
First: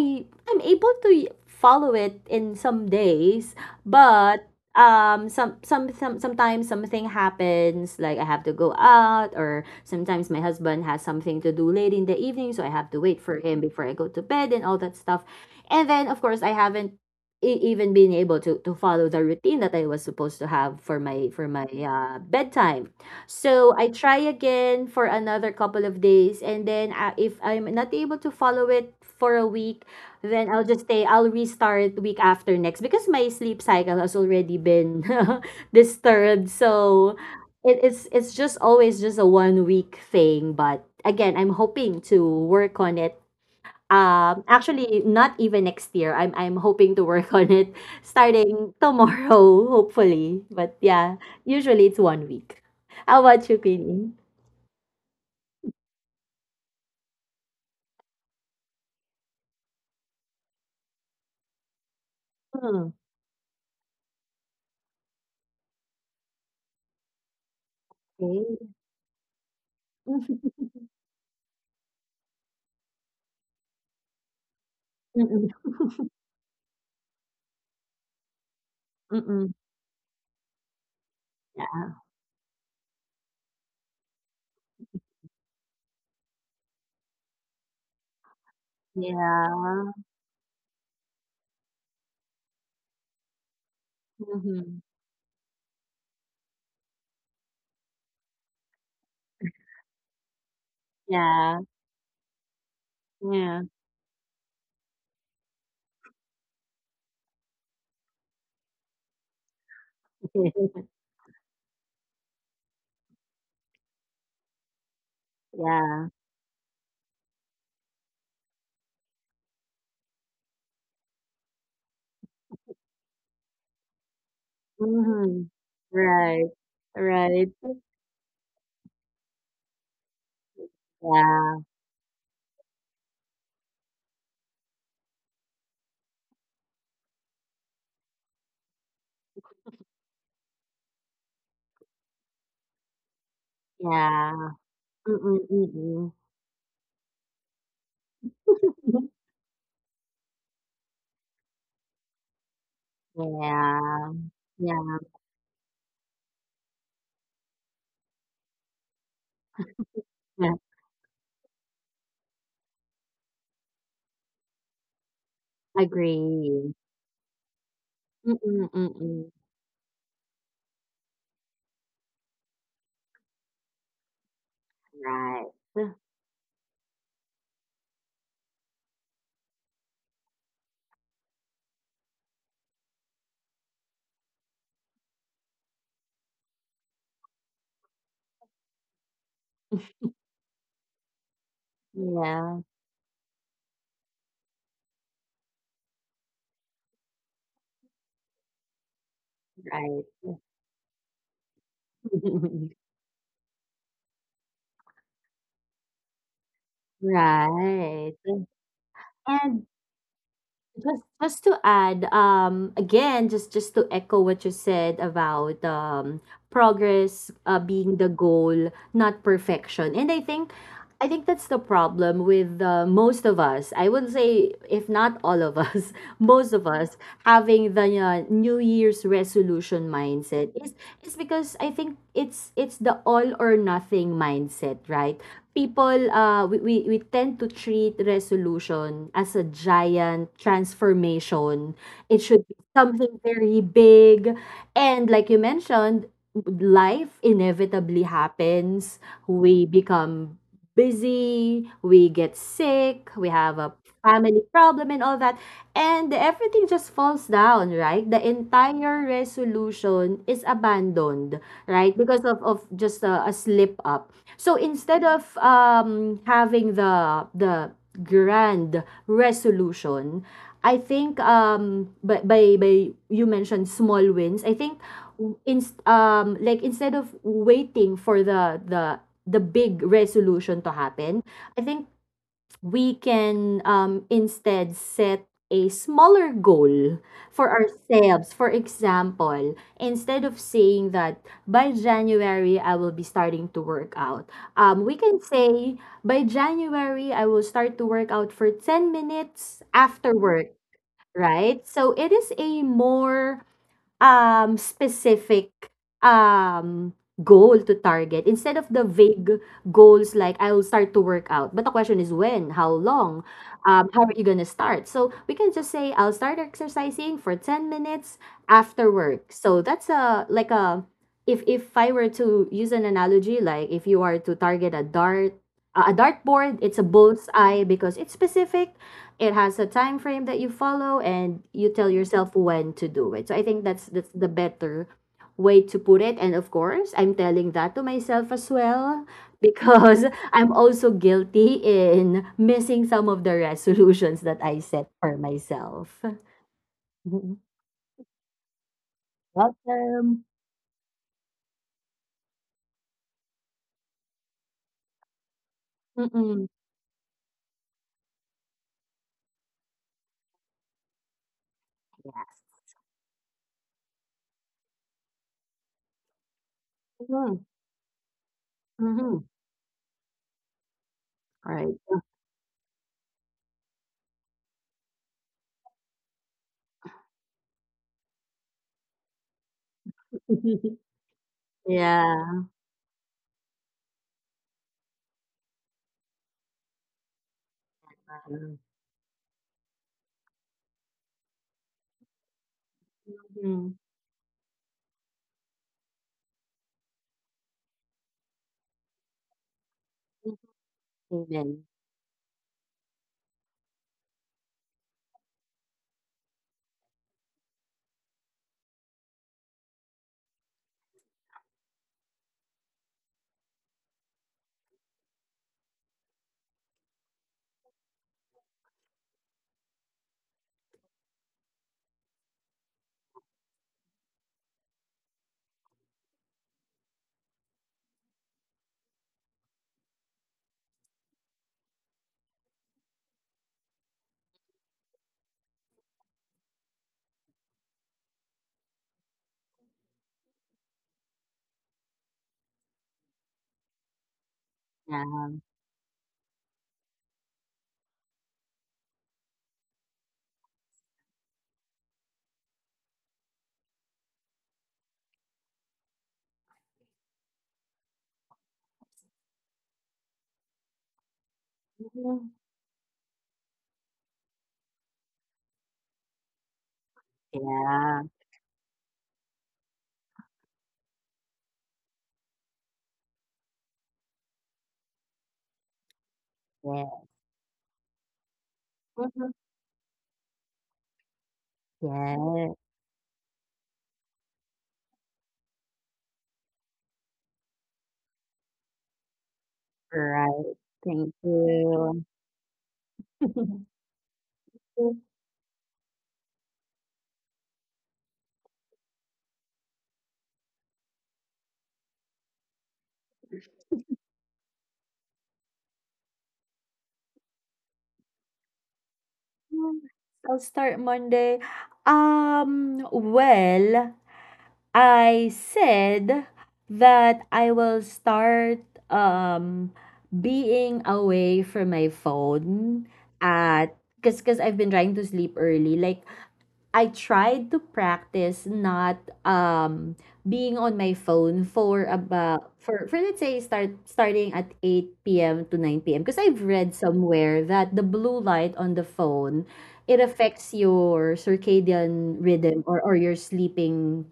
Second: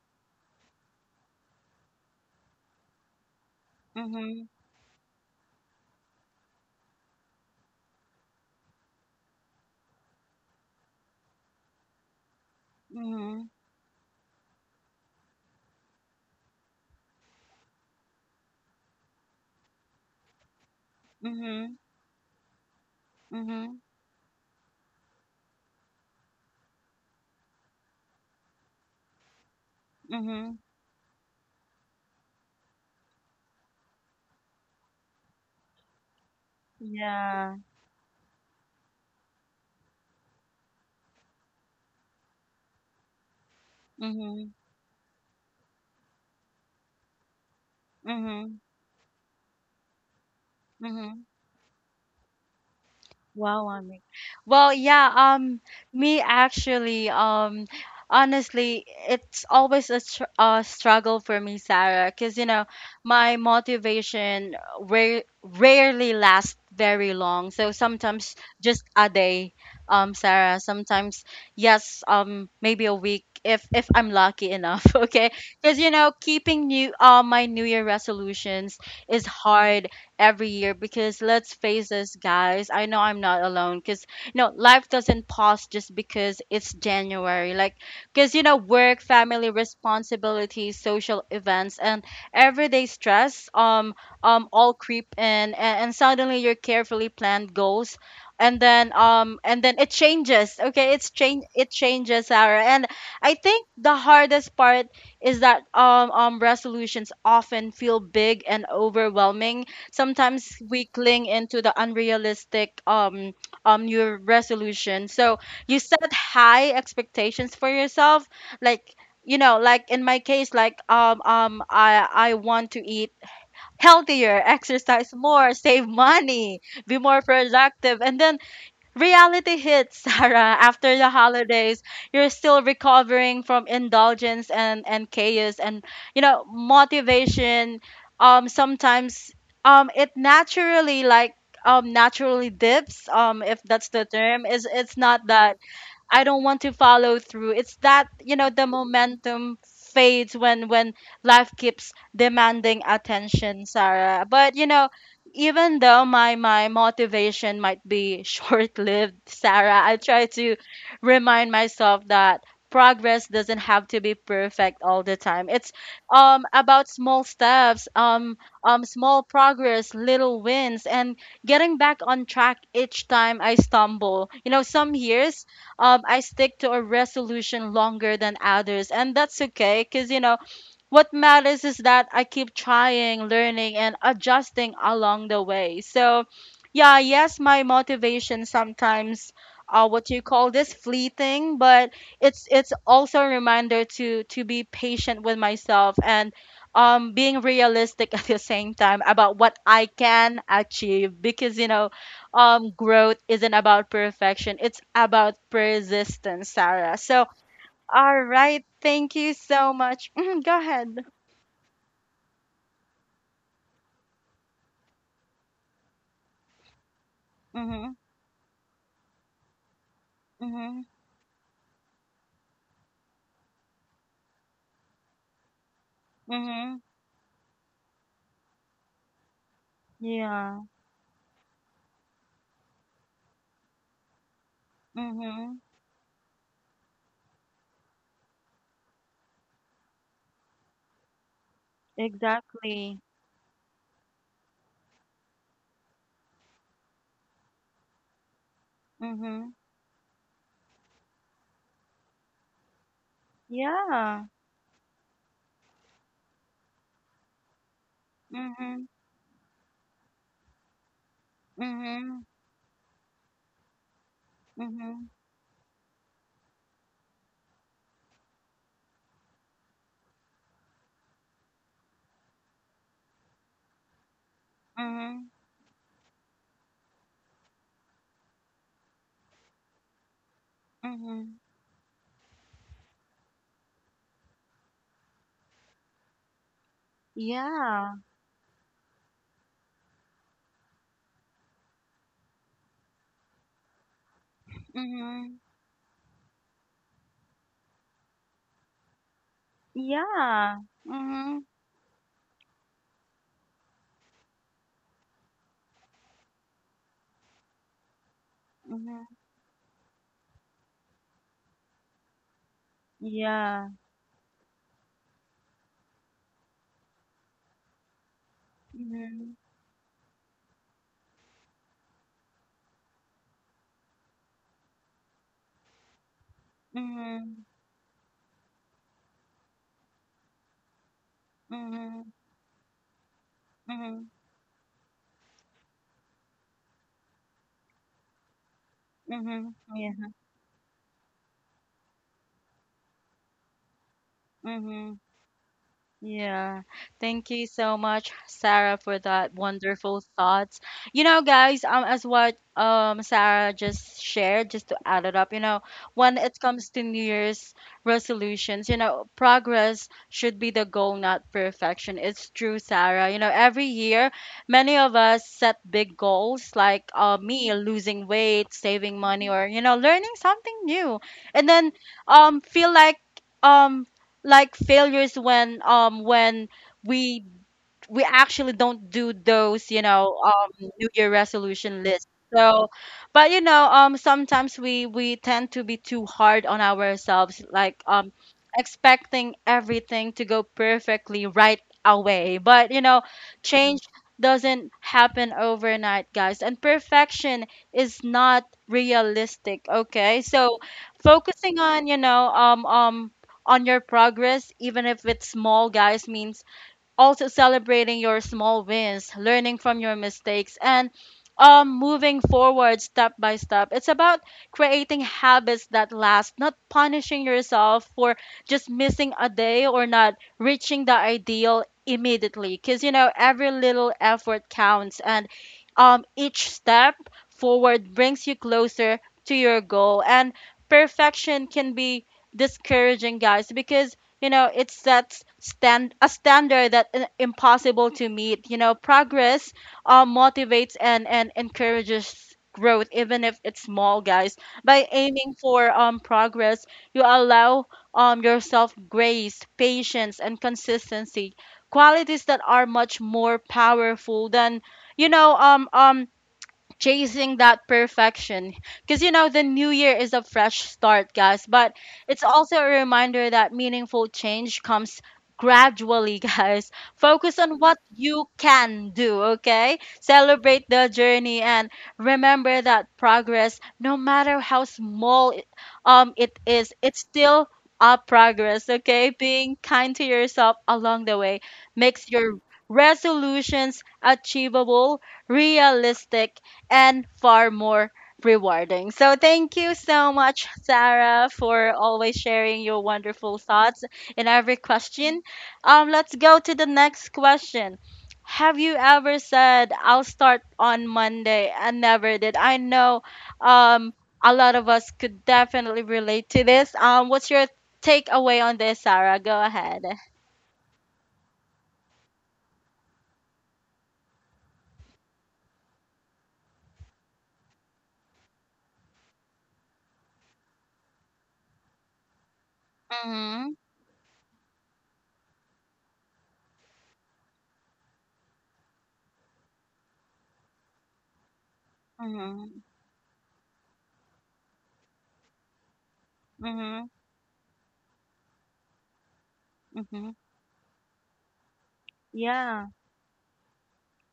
Speaker 2: I'm able to follow it in some days, but sometimes something happens, like I have to go out, or sometimes my husband has something to do late in the evening, so I have to wait for
Speaker 1: mhm,
Speaker 2: him before I go to bed and all that stuff. And then of course I haven't even been able to follow the routine that I was supposed to have for my
Speaker 1: mhm,
Speaker 2: for my
Speaker 1: mhm,
Speaker 2: uh, bedtime. So
Speaker 1: mhm,
Speaker 2: I try again for another couple of days, and then if I'm not able to follow it for a week, then
Speaker 1: mhm.
Speaker 2: I'll just stay, I'll restart week after next, because my sleep cycle has already been disturbed. So
Speaker 1: Yeah.
Speaker 2: it's just always just a one week thing. But again, I'm hoping to work on it. Um,
Speaker 1: Mhm,
Speaker 2: actually, not even next year. I'm hoping to work on it
Speaker 1: mhm,
Speaker 2: starting tomorrow, hopefully. But yeah,
Speaker 1: mhm,
Speaker 2: usually it's one week. How about you,
Speaker 1: Wow, I mean,
Speaker 2: Queenie?
Speaker 1: well, yeah, me actually, honestly, it's always a struggle for me, Sarah, because you know,
Speaker 2: Hmm,
Speaker 1: my motivation rarely lasts very long. So sometimes
Speaker 2: okay.
Speaker 1: just a day, Sarah. Sometimes, yes, maybe a week if I'm lucky enough, okay?
Speaker 2: Mm-mm.
Speaker 1: Because you know, keeping new my New Year resolutions is
Speaker 2: Mm-mm.
Speaker 1: hard every year because let's face
Speaker 2: Yeah.
Speaker 1: this, guys. I know I'm not alone because you know life doesn't pause just because it's January. Like because you know work, family
Speaker 2: Yeah.
Speaker 1: responsibilities, social events, and everyday stress all
Speaker 2: Mm-hmm.
Speaker 1: creep in, and suddenly your carefully planned goals and then it changes. Okay,
Speaker 2: Yeah,
Speaker 1: it changes our. And I
Speaker 2: yeah.
Speaker 1: think the hardest part is that resolutions often feel big and overwhelming. Sometimes we cling into the unrealistic new resolution, so you
Speaker 2: Yeah.
Speaker 1: set high expectations for yourself, like you know, like in my case, like I want to eat healthier, exercise
Speaker 2: Mhm.
Speaker 1: more, save
Speaker 2: Right.
Speaker 1: money, be more
Speaker 2: Right.
Speaker 1: productive, and then reality hits, Sarah. After the
Speaker 2: Yeah.
Speaker 1: holidays, you're still recovering from indulgence and chaos and you know motivation. Sometimes it naturally like naturally dips. If that's the term,
Speaker 2: Yeah.
Speaker 1: is it's not
Speaker 2: Mm-mm,
Speaker 1: that
Speaker 2: mm-mm.
Speaker 1: I don't want to follow through. It's that, you know, the momentum fades when life keeps demanding attention,
Speaker 2: Yeah.
Speaker 1: Sarah. But, you know,
Speaker 2: Yeah.
Speaker 1: even though my motivation might be short-lived, Sarah, I try
Speaker 2: Yeah.
Speaker 1: to remind myself that progress doesn't have to be perfect all the time. It's
Speaker 2: Agree.
Speaker 1: about small steps,
Speaker 2: Mm-mm,
Speaker 1: small
Speaker 2: mm-mm.
Speaker 1: progress, little wins, and getting back on track each time I stumble. You know, some years
Speaker 2: Right.
Speaker 1: I stick to a resolution longer than others, and that's okay because you know what matters is that I keep trying, learning, and adjusting along the way. So, yeah, yes, my motivation sometimes, what you call this, fleeting, but
Speaker 2: Yeah.
Speaker 1: it's also a reminder to be patient with myself and being realistic at the same time about what I
Speaker 2: Right.
Speaker 1: can achieve. Because you know, growth isn't about perfection; it's about persistence, Sarah. So,
Speaker 2: Right.
Speaker 1: all right, thank you
Speaker 2: And
Speaker 1: so much. Mhm, go
Speaker 2: Just
Speaker 1: ahead.
Speaker 2: just to add, again, just to echo what you said about progress
Speaker 1: Mhm,
Speaker 2: being the goal, not perfection. And I think,
Speaker 1: mhm,
Speaker 2: I think that's the problem with most of us. I would say, if not all of us, most of
Speaker 1: mhm.
Speaker 2: us having the New Year's resolution mindset
Speaker 1: Yeah.
Speaker 2: is, it's because I think it's the all or nothing mindset, right?
Speaker 1: Mhm.
Speaker 2: We tend to treat resolution as a giant transformation. It should be
Speaker 1: Exactly.
Speaker 2: something very big. And like you mentioned, life inevitably happens.
Speaker 1: Mhm.
Speaker 2: We become busy, we get sick, we have a
Speaker 1: Yeah.
Speaker 2: family problem and all that. And everything just falls down, right? The
Speaker 1: Mhm,
Speaker 2: entire resolution is abandoned, right?
Speaker 1: mhm,
Speaker 2: Because of just a slip up. So instead
Speaker 1: mhm,
Speaker 2: of having the grand resolution, I think, by you mentioned small wins. I think,
Speaker 1: mhm,
Speaker 2: like instead of waiting for the big resolution to happen,
Speaker 1: mhm.
Speaker 2: I think we can, instead set a smaller goal for
Speaker 1: Yeah.
Speaker 2: ourselves. For example, instead of saying that by January I will be starting to work out, we can
Speaker 1: Mhm.
Speaker 2: say by January I will start to work out for 10 minutes after work,
Speaker 1: Yeah. Mhm,
Speaker 2: right? So it is a more specific um, goal to target instead of the
Speaker 1: mhm.
Speaker 2: vague goals like I'll start to work out. But the question is when, how long,
Speaker 1: Yeah.
Speaker 2: how are you going to start? So we can just say I'll start exercising for 10 minutes after work.
Speaker 1: Mhm,
Speaker 2: So that's a like a, if I were to use an analogy, like if you are to target a dart, a dartboard, it's a
Speaker 1: mhm,
Speaker 2: bullseye because it's specific, it has a time frame that you follow and you tell
Speaker 1: mhm,
Speaker 2: yourself when to do it. So I think that's
Speaker 1: mhm,
Speaker 2: that's the better way to put it. And of course, I'm telling that to myself as well,
Speaker 1: mhm.
Speaker 2: because
Speaker 1: Yeah.
Speaker 2: I'm also guilty in missing some of the resolutions that I set
Speaker 1: Mhm.
Speaker 2: for myself.
Speaker 1: Yeah. Thank
Speaker 2: Mhm.
Speaker 1: you so much, Sarah, for that wonderful
Speaker 2: Welcome.
Speaker 1: thoughts. You know, guys, as what Sarah just shared, just to add it up, you know, when it
Speaker 2: Mm-mm.
Speaker 1: comes to New Year's resolutions, you know, progress should be the goal, not perfection. It's
Speaker 2: Yes.
Speaker 1: true, Sarah. You know, every year, many of us set big goals, like me losing weight, saving
Speaker 2: Mm-hmm.
Speaker 1: money, or you know, learning something new, and
Speaker 2: All right.
Speaker 1: then feel um like failures when we we actually don't do those, you know, New Year resolution lists.
Speaker 2: Yeah.
Speaker 1: So, but you know, sometimes we tend to be too hard on ourselves, like expecting everything to go perfectly right away. But you know,
Speaker 2: Mhm.
Speaker 1: change doesn't happen overnight, guys, and perfection is not realistic. Okay, so focusing
Speaker 2: Amen.
Speaker 1: on you know on your progress, even if it's small, guys, means also celebrating your small wins, learning from your mistakes, and moving forward step by step. It's about creating habits that last, not punishing yourself for just missing a day or not reaching the ideal immediately. Because, you know, every little effort counts, and each step forward brings you closer to your goal. And perfection can be discouraging, guys, because you know it sets stand a standard that impossible to meet. You know, progress motivates and encourages growth even if it's small, guys. By
Speaker 2: Yeah.
Speaker 1: aiming for progress, you allow yourself grace, patience, and consistency, qualities that are much more powerful than you know chasing that perfection. Because, you know, the new year is a fresh start, guys. But it's
Speaker 2: Mm.
Speaker 1: also a reminder that meaningful change comes gradually, guys. Focus on what
Speaker 2: Yeah,
Speaker 1: you can do, okay? Celebrate the journey and remember that progress, no matter how small it is, it's
Speaker 2: yeah.
Speaker 1: still a progress, okay?
Speaker 2: Mhm.
Speaker 1: Being kind to yourself along the way makes your
Speaker 2: Yeah,
Speaker 1: resolutions achievable, realistic, and far more rewarding. So thank you so much,
Speaker 2: right. Thank
Speaker 1: Sarah, for
Speaker 2: you.
Speaker 1: always sharing your wonderful thoughts in every question. Let's go to the next question. Have you ever said I'll start on Monday and never did? I know um a lot of us could definitely relate to this. What's your takeaway on this, Sarah? Go ahead.
Speaker 2: I'll start Monday. Well, I said that I will start, um being away from my phone
Speaker 1: Mhm.
Speaker 2: at because I've been trying to sleep early. Like, I tried to practice not um being on my phone for about
Speaker 1: Mhm.
Speaker 2: for let's say starting at 8 p.m. to 9 p.m., because I've read
Speaker 1: Mhm.
Speaker 2: somewhere that the blue light on the phone, it
Speaker 1: Mhm.
Speaker 2: affects your circadian rhythm,
Speaker 1: Yeah.
Speaker 2: or your sleeping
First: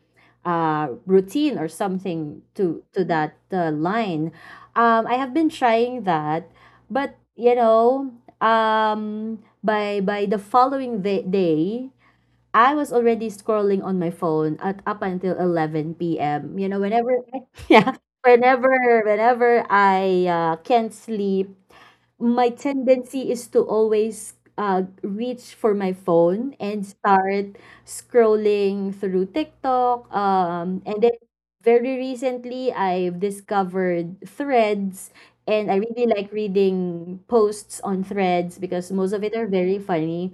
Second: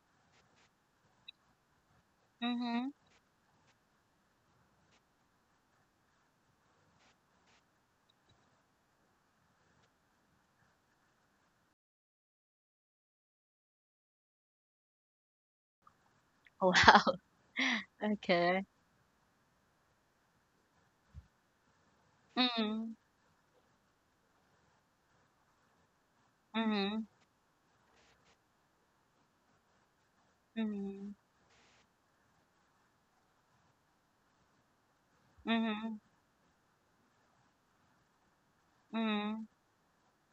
Speaker 2: routine, or something to
Speaker 1: Mhm.
Speaker 2: that line. I have been trying that, but you know, by the following the day I was already scrolling on my phone at up until 11 p.m. You
Speaker 1: Wow.
Speaker 2: know, whenever yeah,
Speaker 1: Okay.
Speaker 2: whenever whenever I can't sleep, my
Speaker 1: Mhm,
Speaker 2: tendency is to always reach for my phone and
Speaker 1: mhm,
Speaker 2: start scrolling through TikTok. And
Speaker 1: mhm,
Speaker 2: then very recently, I've discovered threads. And I
Speaker 1: mhm,
Speaker 2: really like reading posts on threads because most of it are
Speaker 1: mhm,
Speaker 2: very funny.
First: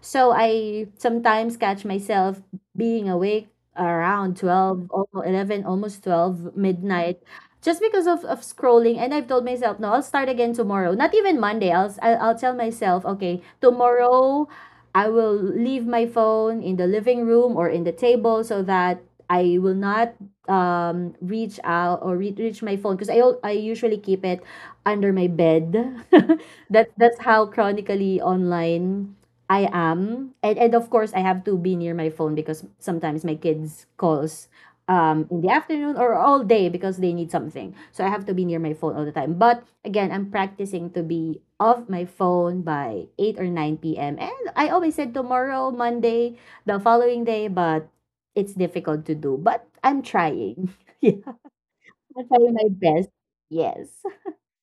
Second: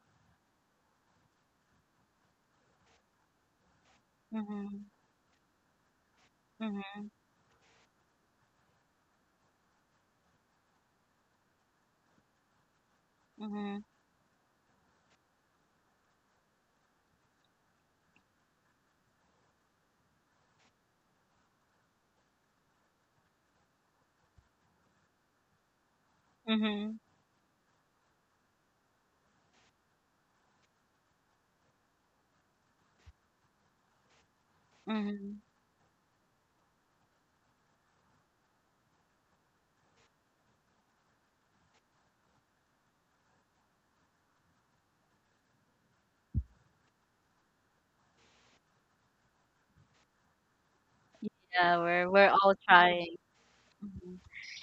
Speaker 2: So I sometimes catch myself being awake around 12,
Speaker 1: mhm,
Speaker 2: almost 11, almost 12
Speaker 1: mhm,
Speaker 2: midnight just because of scrolling. And I've told myself, no, I'll start again tomorrow, not even Monday. I'll, s- I'll tell myself, okay,
Speaker 1: mhm,
Speaker 2: tomorrow I will leave my phone in the living room or in the table so that I will not reach out or reach my phone, because I usually keep it under my bed. that
Speaker 1: mhm,
Speaker 2: that's how chronically online I am, and of course I have to be near my phone because sometimes my kids calls
Speaker 1: mhm.
Speaker 2: in the afternoon or all day because they need something. So I have to be near my phone all the time. But again, I'm practicing to be off my phone by 8 or 9 p.m. And I always said tomorrow, Monday, the following day, but it's difficult to do. But I'm trying. Yeah,
Speaker 1: Yeah,
Speaker 2: I'm
Speaker 1: we're all
Speaker 2: trying my best.
Speaker 1: trying.
Speaker 2: Yes.
Speaker 1: Mhm.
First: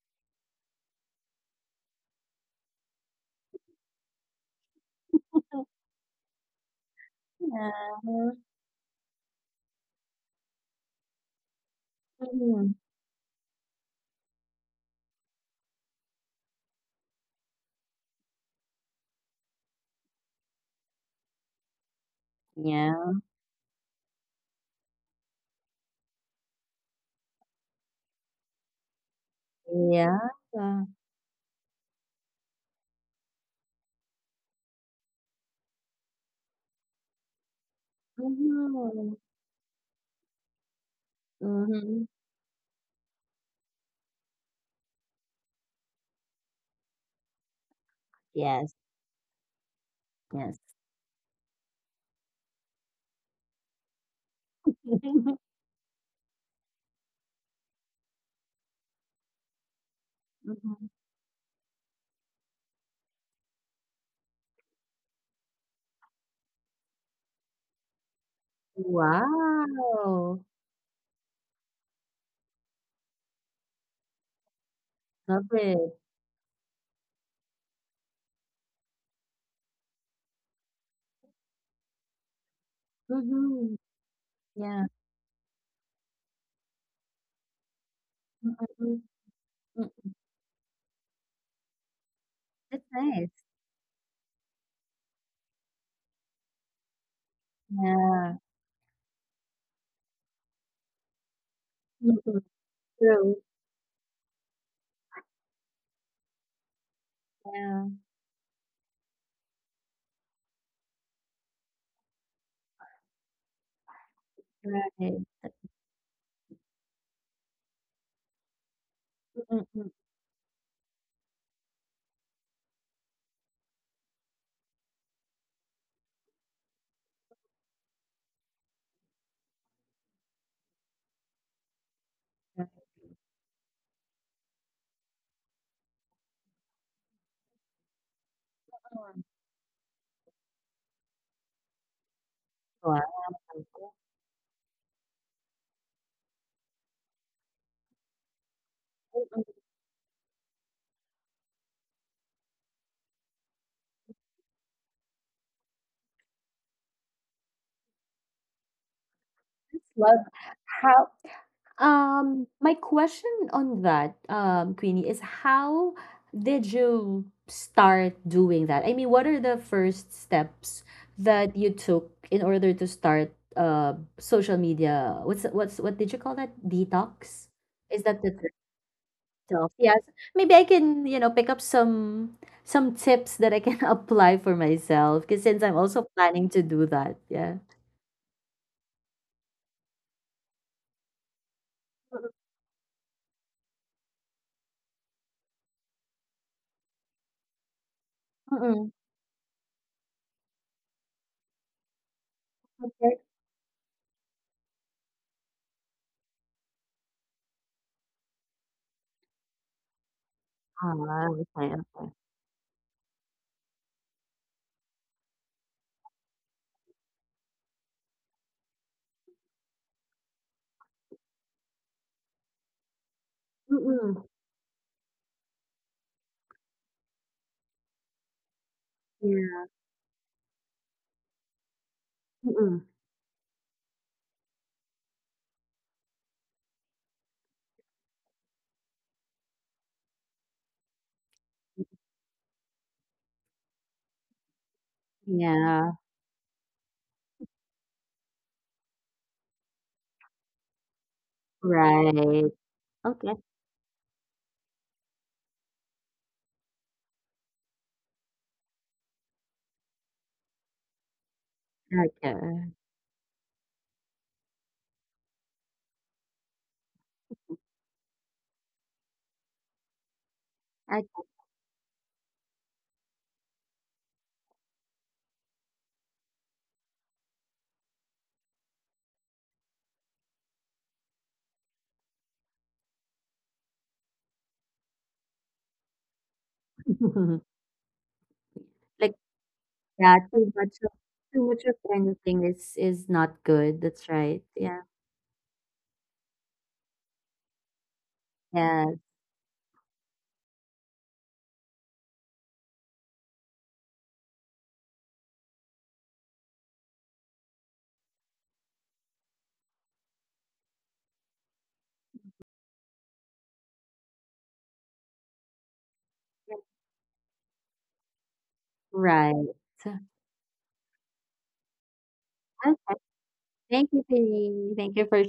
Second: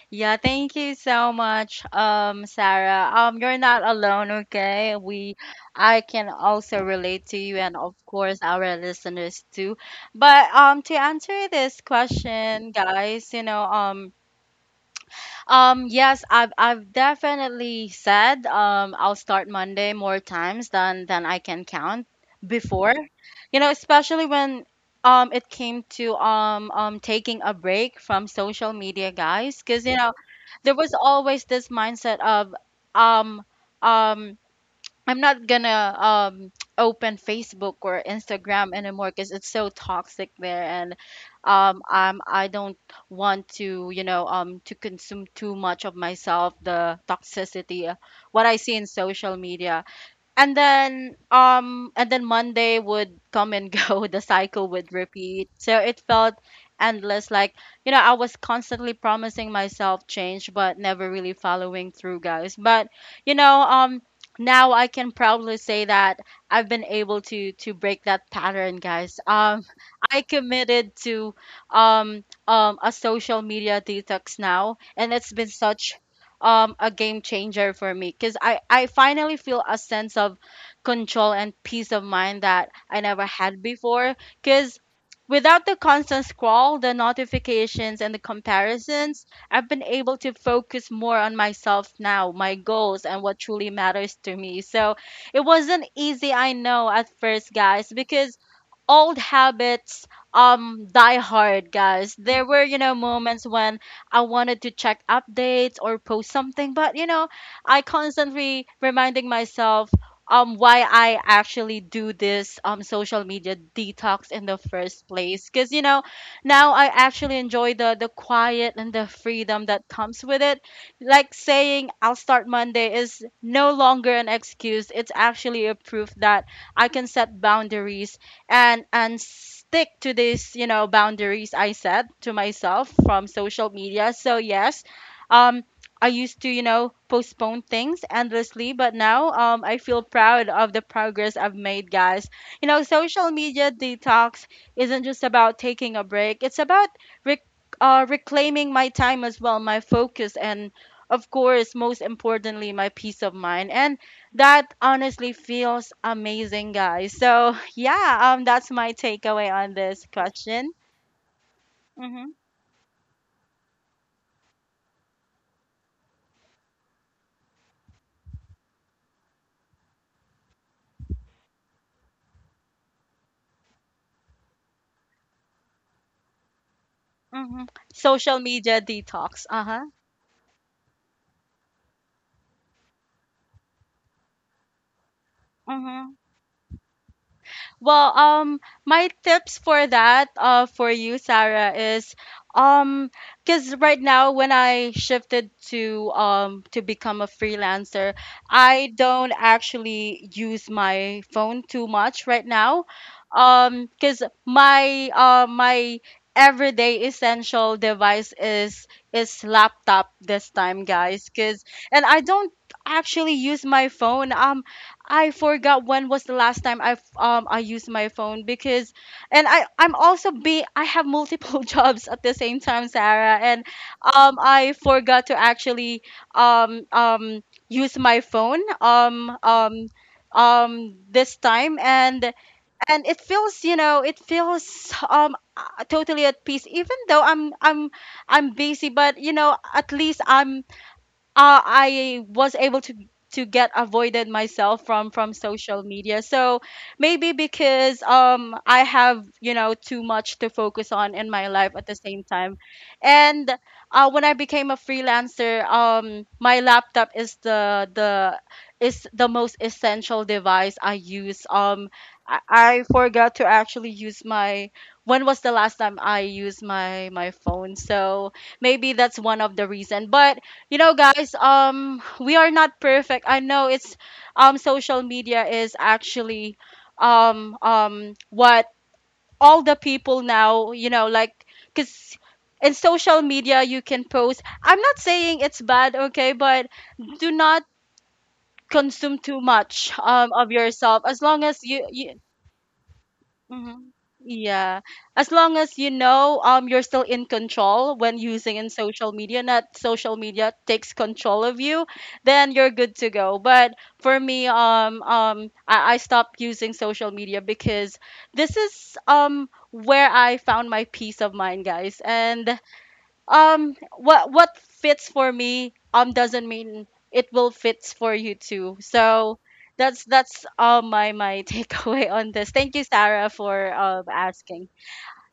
Speaker 1: Yeah, thank you so much, Sarah. You're not alone, okay? We, I can also relate to you,
Speaker 2: Yeah.
Speaker 1: and of course, our listeners too. But to answer this question,
Speaker 2: Mhm.
Speaker 1: guys, you know, yes, I've definitely said I'll start Monday more times than I can count before.
Speaker 2: Yeah.
Speaker 1: You know, especially when it came to taking a break from social media, guys, because you know
Speaker 2: Yeah.
Speaker 1: there was always this mindset of um um I'm not gonna open Facebook or Instagram anymore
Speaker 2: Mm-hmm.
Speaker 1: because it's so toxic there, and
Speaker 2: Mm-hmm.
Speaker 1: I don't want to you know to consume too much of myself the toxicity, what I
Speaker 2: Yes.
Speaker 1: see in social media,
Speaker 2: Yes.
Speaker 1: and then Monday would come and go. The cycle would repeat, so it felt endless, like you know I was constantly promising myself change but
Speaker 2: Mhm.
Speaker 1: never really following through, guys. But you know now I can proudly say that I've been able to break that pattern, guys. I
Speaker 2: Wow.
Speaker 1: committed to a social media detox now, and it's been
Speaker 2: Love
Speaker 1: such
Speaker 2: it.
Speaker 1: a game changer for me because I finally feel a sense of control and peace of mind that I never had
Speaker 2: Mhm.
Speaker 1: before, because
Speaker 2: Yeah.
Speaker 1: without the constant scroll, the notifications, and the
Speaker 2: Mm. Mhm.
Speaker 1: comparisons, I've been
Speaker 2: Mm,
Speaker 1: able to focus more on myself now, my
Speaker 2: that's
Speaker 1: goals, and what
Speaker 2: nice.
Speaker 1: truly matters to me. So it wasn't easy, I know, at first, guys, because
Speaker 2: Yeah.
Speaker 1: old habits die hard, guys.
Speaker 2: Mhm.
Speaker 1: There were
Speaker 2: True.
Speaker 1: moments when I wanted to check updates or post something, but I
Speaker 2: Yeah.
Speaker 1: constantly reminding myself why I actually do this social media detox in the first
Speaker 2: Right.
Speaker 1: place, because now I actually enjoy the quiet and the freedom that
Speaker 2: Mm-hmm.
Speaker 1: comes with it. Like saying I'll start Monday is no longer an excuse. It's actually a proof that I can set boundaries and stick to these boundaries I set to
Speaker 2: Wow.
Speaker 1: myself from social media. So yes, um, I used to postpone things endlessly, but now I feel proud of the progress I've made, guys. Social
Speaker 2: Mm-mm.
Speaker 1: media detox isn't just about taking a break; it's about rec- reclaiming my time as
Speaker 2: Mm. Wow.
Speaker 1: well,
Speaker 2: Mm,
Speaker 1: my focus, and of course, most importantly, my peace of mind. And that honestly feels amazing, guys. So yeah, that's my takeaway on this
Speaker 2: love
Speaker 1: question.
Speaker 2: how,
Speaker 1: Mm-hmm,
Speaker 2: my question on that, Queenie, is how did you start doing that? I mean, what are the first steps that you took in order to start social media? What did you call that? Detox?
Speaker 1: mm-hmm.
Speaker 2: Is that the—
Speaker 1: Social media detox. Uh
Speaker 2: myself,
Speaker 1: huh.
Speaker 2: yes. Maybe I can, you know, pick up some tips that I can apply for myself, because since I'm also
Speaker 1: Mm-hmm.
Speaker 2: planning to do that, yeah.
Speaker 1: Well, my tips for that, for you, Sarah, is, um, because right now when I shifted to become a freelancer, I
Speaker 2: Mm-mm.
Speaker 1: don't actually use my phone too much right now,
Speaker 2: Okay.
Speaker 1: because my my everyday essential device is laptop this time,
Speaker 2: Ah,
Speaker 1: guys, because
Speaker 2: okay,
Speaker 1: and
Speaker 2: okay.
Speaker 1: I don't actually use my phone. I forgot when was the last time I used my phone because and I I'm also be I have multiple jobs at the same time, Sarah, and
Speaker 2: Mm-mm.
Speaker 1: I forgot to actually um um use my phone
Speaker 2: Yeah.
Speaker 1: this time and
Speaker 2: Mm-mm.
Speaker 1: and it feels totally at peace even though I'm busy, but at least I was able to get avoided myself from social
Speaker 2: Yeah.
Speaker 1: media. So maybe because I have too much to focus on in my life at the same
Speaker 2: Right.
Speaker 1: time,
Speaker 2: Okay.
Speaker 1: and when I became a freelancer, my laptop is the most essential device I use. I,
Speaker 2: Okay.
Speaker 1: I forgot to actually use my. When was the last time I used my phone? So maybe that's one of the reason. But
Speaker 2: I,
Speaker 1: guys, we are not perfect. I know it's social media is actually what all the people now, like because in social media you can post. I'm not saying it's bad, okay, but do not consume
Speaker 2: like,
Speaker 1: too much
Speaker 2: yeah,
Speaker 1: of
Speaker 2: too much of
Speaker 1: yourself as long
Speaker 2: too
Speaker 1: as
Speaker 2: much of
Speaker 1: you
Speaker 2: anything is not good.
Speaker 1: Mhm.
Speaker 2: That's right.
Speaker 1: Yeah.
Speaker 2: Yeah.
Speaker 1: As long as you're still in control when using in
Speaker 2: Yes.
Speaker 1: social media, not social media takes control of you, then you're good to go. But for me, I stopped using social media because this is where I found my peace of mind, guys. And what fits for me doesn't mean it will fits for you too, so
Speaker 2: Right. So.
Speaker 1: that's my takeaway on this. Thank you,
Speaker 2: Okay.
Speaker 1: Sarah, for
Speaker 2: Thank you,
Speaker 1: asking.
Speaker 2: Penny. Thank you for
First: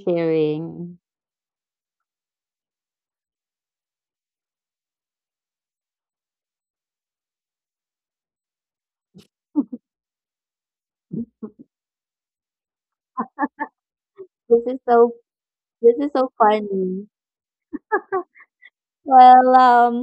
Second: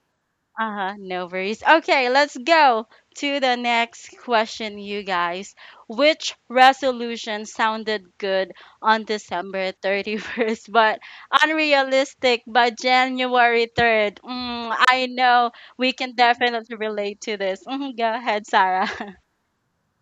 Speaker 1: Uh-huh,
Speaker 2: sharing.
Speaker 1: no worries. Okay, let's go to the next question, you guys. Which resolution sounded good on December 31st, but unrealistic by January 3rd?
Speaker 2: This is
Speaker 1: I
Speaker 2: so
Speaker 1: know we
Speaker 2: This is
Speaker 1: can
Speaker 2: so
Speaker 1: definitely
Speaker 2: funny.
Speaker 1: relate to this. Mhm, go ahead, Sarah.
Speaker 2: Well,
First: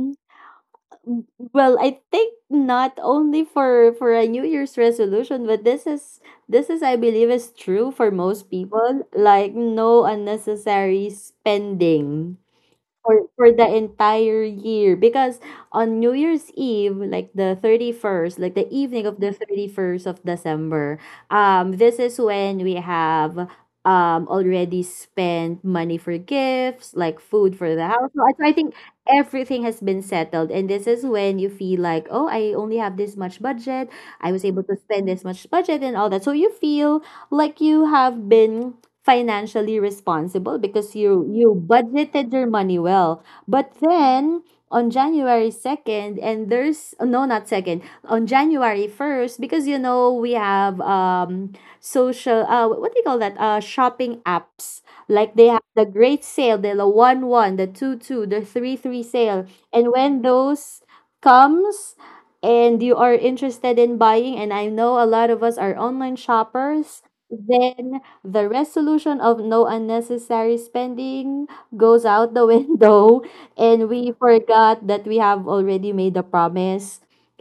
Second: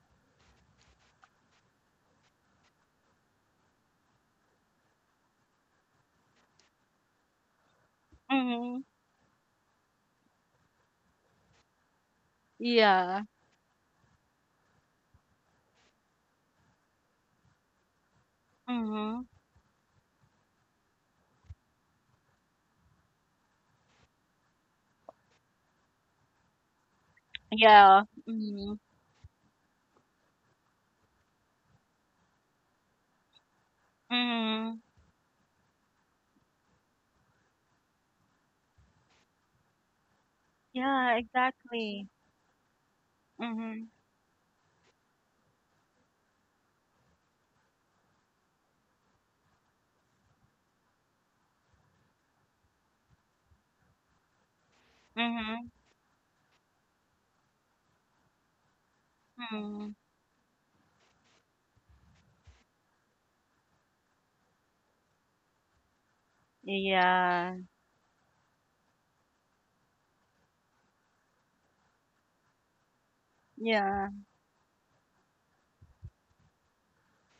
Speaker 2: w- I think not only for a New Year's resolution, but this is, I believe, is true for most
Speaker 1: Hmm.
Speaker 2: people. Like, no unnecessary spending
Speaker 1: Yeah.
Speaker 2: for the entire year, because on New Year's Eve, like the 31st, like the evening of
Speaker 1: Hmm.
Speaker 2: the 31st of December, this is when we have already spent money for gifts, like food for the
Speaker 1: Yeah.
Speaker 2: house. So I
Speaker 1: Hmm.
Speaker 2: think everything has been settled, and this is when you feel like, "Oh, I only have this much budget. I was able to
Speaker 1: Hmm.
Speaker 2: spend this much budget and all that." So you feel like you have been financially responsible because
Speaker 1: Yeah,
Speaker 2: you
Speaker 1: exactly.
Speaker 2: budgeted your money well. But
Speaker 1: Hmm.
Speaker 2: then on January 2nd, and there's no, not 2nd, on January 1st, because you know we have, social, what do you call that, shopping apps, like they have
Speaker 1: Hmm.
Speaker 2: the great sale, the 1 1, the 2 2, the 3 3 sale,
Speaker 1: Hmm.
Speaker 2: and when those comes, and you are interested in buying, and I know a lot of us are online shoppers,
Speaker 1: Yeah.
Speaker 2: then the resolution of no unnecessary spending goes out the window, and
Speaker 1: Yeah.
Speaker 2: we forgot that we have already made a promise,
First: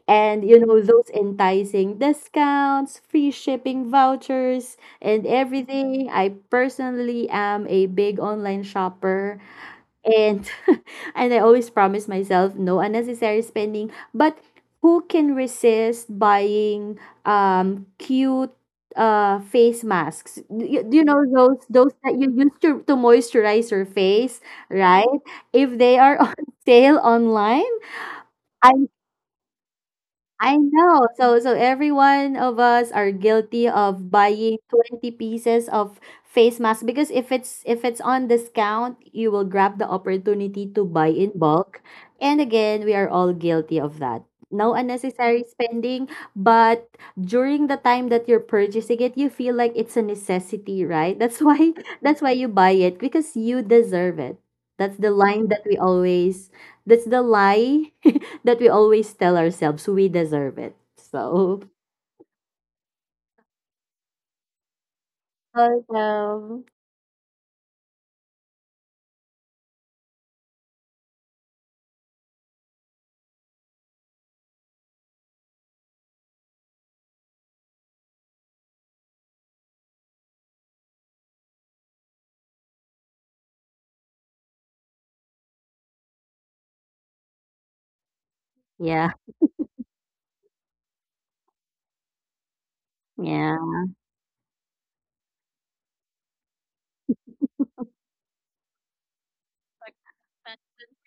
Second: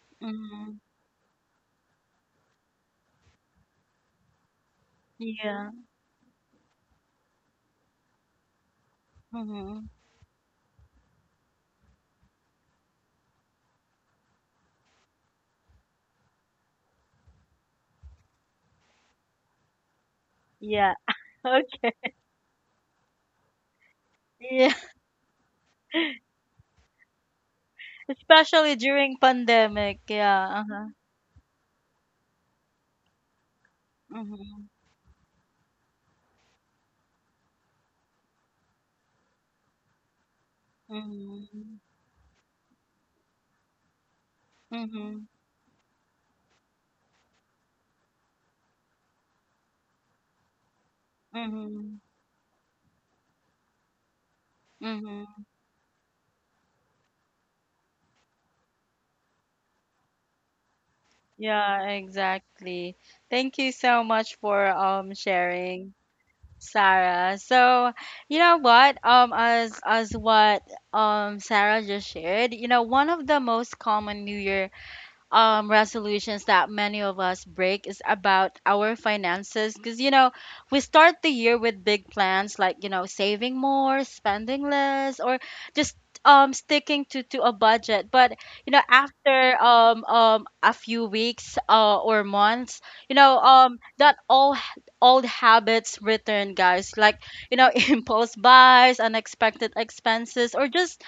Speaker 2: and you
Speaker 1: Mhm.
Speaker 2: know those enticing discounts, free shipping vouchers, and
Speaker 1: Yeah.
Speaker 2: everything. I personally am a big online shopper,
Speaker 1: Mhm.
Speaker 2: and and I always promise myself no unnecessary spending. But who can resist buying cute face masks? You,
Speaker 1: Yeah.
Speaker 2: you know those
Speaker 1: Okay.
Speaker 2: that you use to moisturize your face,
Speaker 1: Yeah.
Speaker 2: right? If they are on sale online.
Speaker 1: Especially
Speaker 2: I
Speaker 1: during pandemic.
Speaker 2: I
Speaker 1: Yeah. Uh-huh.
Speaker 2: know. So every one of us are guilty of buying
Speaker 1: Mhm.
Speaker 2: 20 pieces of face mask, because if it's on discount, you will grab the opportunity to buy in
Speaker 1: Mhm.
Speaker 2: bulk. And again, we are all guilty of that. No
Speaker 1: Mhm.
Speaker 2: unnecessary spending, but during the time that you're purchasing it, you feel like it's a necessity, right? That's why
Speaker 1: Mhm.
Speaker 2: that's why you buy it, because you deserve it. That's the
Speaker 1: Mhm.
Speaker 2: line that we always, that's the lie that we always tell ourselves, we deserve it. So.
Speaker 1: Yeah, exactly. Thank you so much for sharing,
Speaker 2: Welcome.
Speaker 1: Sarah. So, you know what? As what Sarah just shared, one of the most common New Year resolutions that many of us break is about our finances, because we start the year with big plans like saving more, spending less, or just sticking to a budget, but
Speaker 2: Yeah,
Speaker 1: after a few weeks or months,
Speaker 2: yeah.
Speaker 1: that all old habits return, guys, like impulse buys, unexpected expenses, or just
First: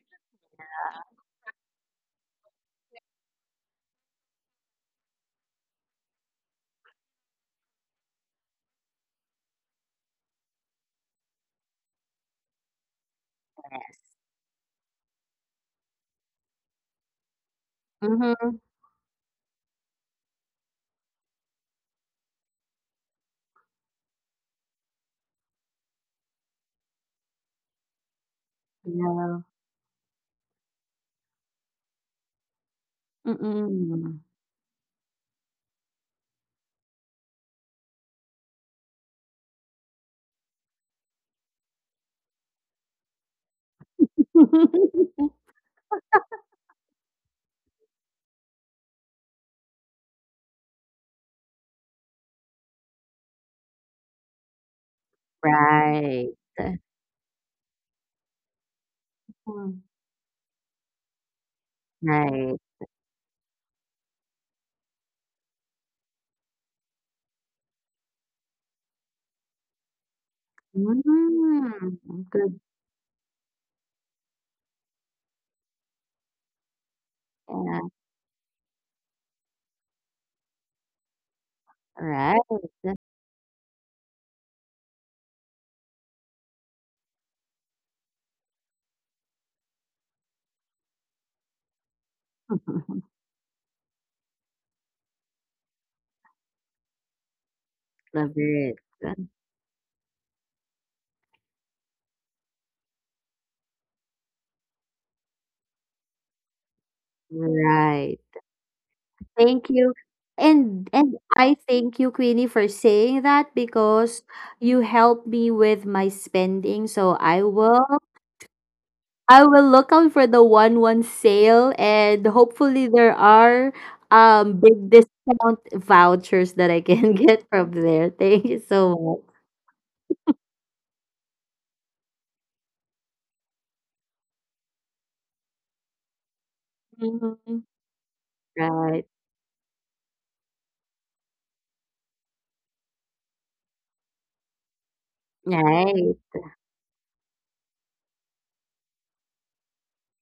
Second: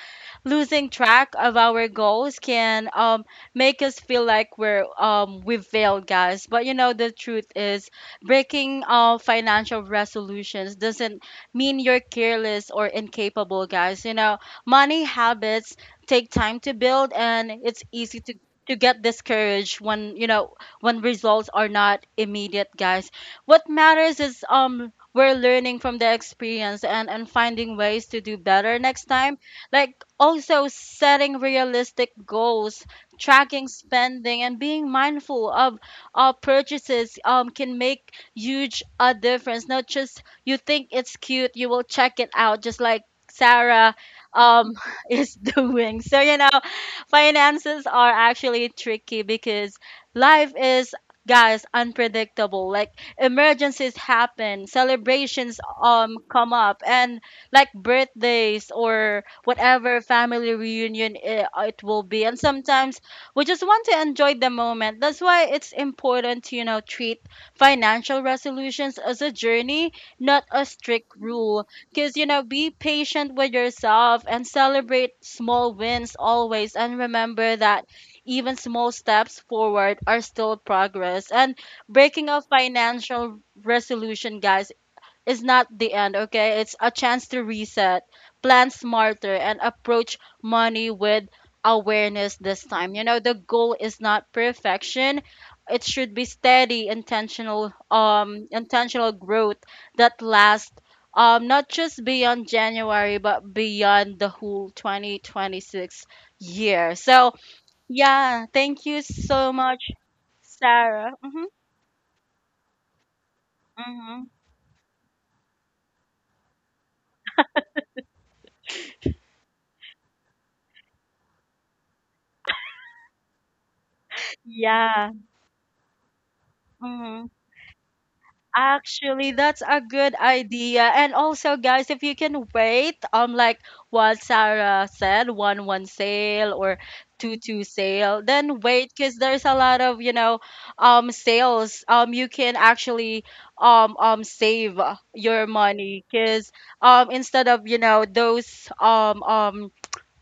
Speaker 1: losing track of our goals, can make us feel like we failed, guys. But the truth is breaking financial resolutions doesn't mean you're careless or incapable, guys. Money habits take time to build, and it's easy to
Speaker 2: Mm-hmm.
Speaker 1: to get discouraged when when results are not immediate, guys. What matters is we're learning from the experience and finding ways to do better next time,
Speaker 2: Yeah.
Speaker 1: like also setting realistic goals, tracking
Speaker 2: Mm-mm.
Speaker 1: spending, and being mindful of our purchases, can make huge a difference. Not just you think it's cute you will check it out, just like Sarah, um, is doing. So finances are actually tricky because life is, guys, unpredictable, like emergencies happen, celebrations
Speaker 2: Right.
Speaker 1: come up, and like birthdays or
Speaker 2: Mm.
Speaker 1: whatever family reunion it will be, and
Speaker 2: Right.
Speaker 1: sometimes we just want to enjoy the moment. That's why it's important to treat financial resolutions as a journey, not a strict rule.
Speaker 2: Mm.
Speaker 1: Because
Speaker 2: Good.
Speaker 1: be patient with yourself and celebrate small wins always. And remember
Speaker 2: Yeah.
Speaker 1: that even small steps forward are still progress. And breaking a
Speaker 2: Right.
Speaker 1: financial resolution, guys, is not the end, okay? It's a chance to reset, plan smarter, and approach money with awareness this time. You know, the goal is not perfection. It should be steady, intentional,
Speaker 2: Love
Speaker 1: um,
Speaker 2: it.
Speaker 1: intentional growth that lasts not just beyond January but beyond the whole 2026 year. So,
Speaker 2: Right.
Speaker 1: yeah, thank you so
Speaker 2: Thank
Speaker 1: much,
Speaker 2: you. And
Speaker 1: Sarah.
Speaker 2: and
Speaker 1: Mhm.
Speaker 2: I thank you, Queenie, for saying that, because
Speaker 1: Mhm.
Speaker 2: you helped me with my spending. So I will look out for the one one sale, and hopefully there are big
Speaker 1: Yeah.
Speaker 2: discount vouchers that I can
Speaker 1: Mhm.
Speaker 2: get from there. Thank you so
Speaker 1: Actually, that's a good idea. And also, guys, if you can wait, like what Sarah said, one one sale or two
Speaker 2: much. Mhm.
Speaker 1: two sale, then wait
Speaker 2: Right.
Speaker 1: because there's a lot of, sales. You can actually save your money
Speaker 2: Right.
Speaker 1: because instead of those um um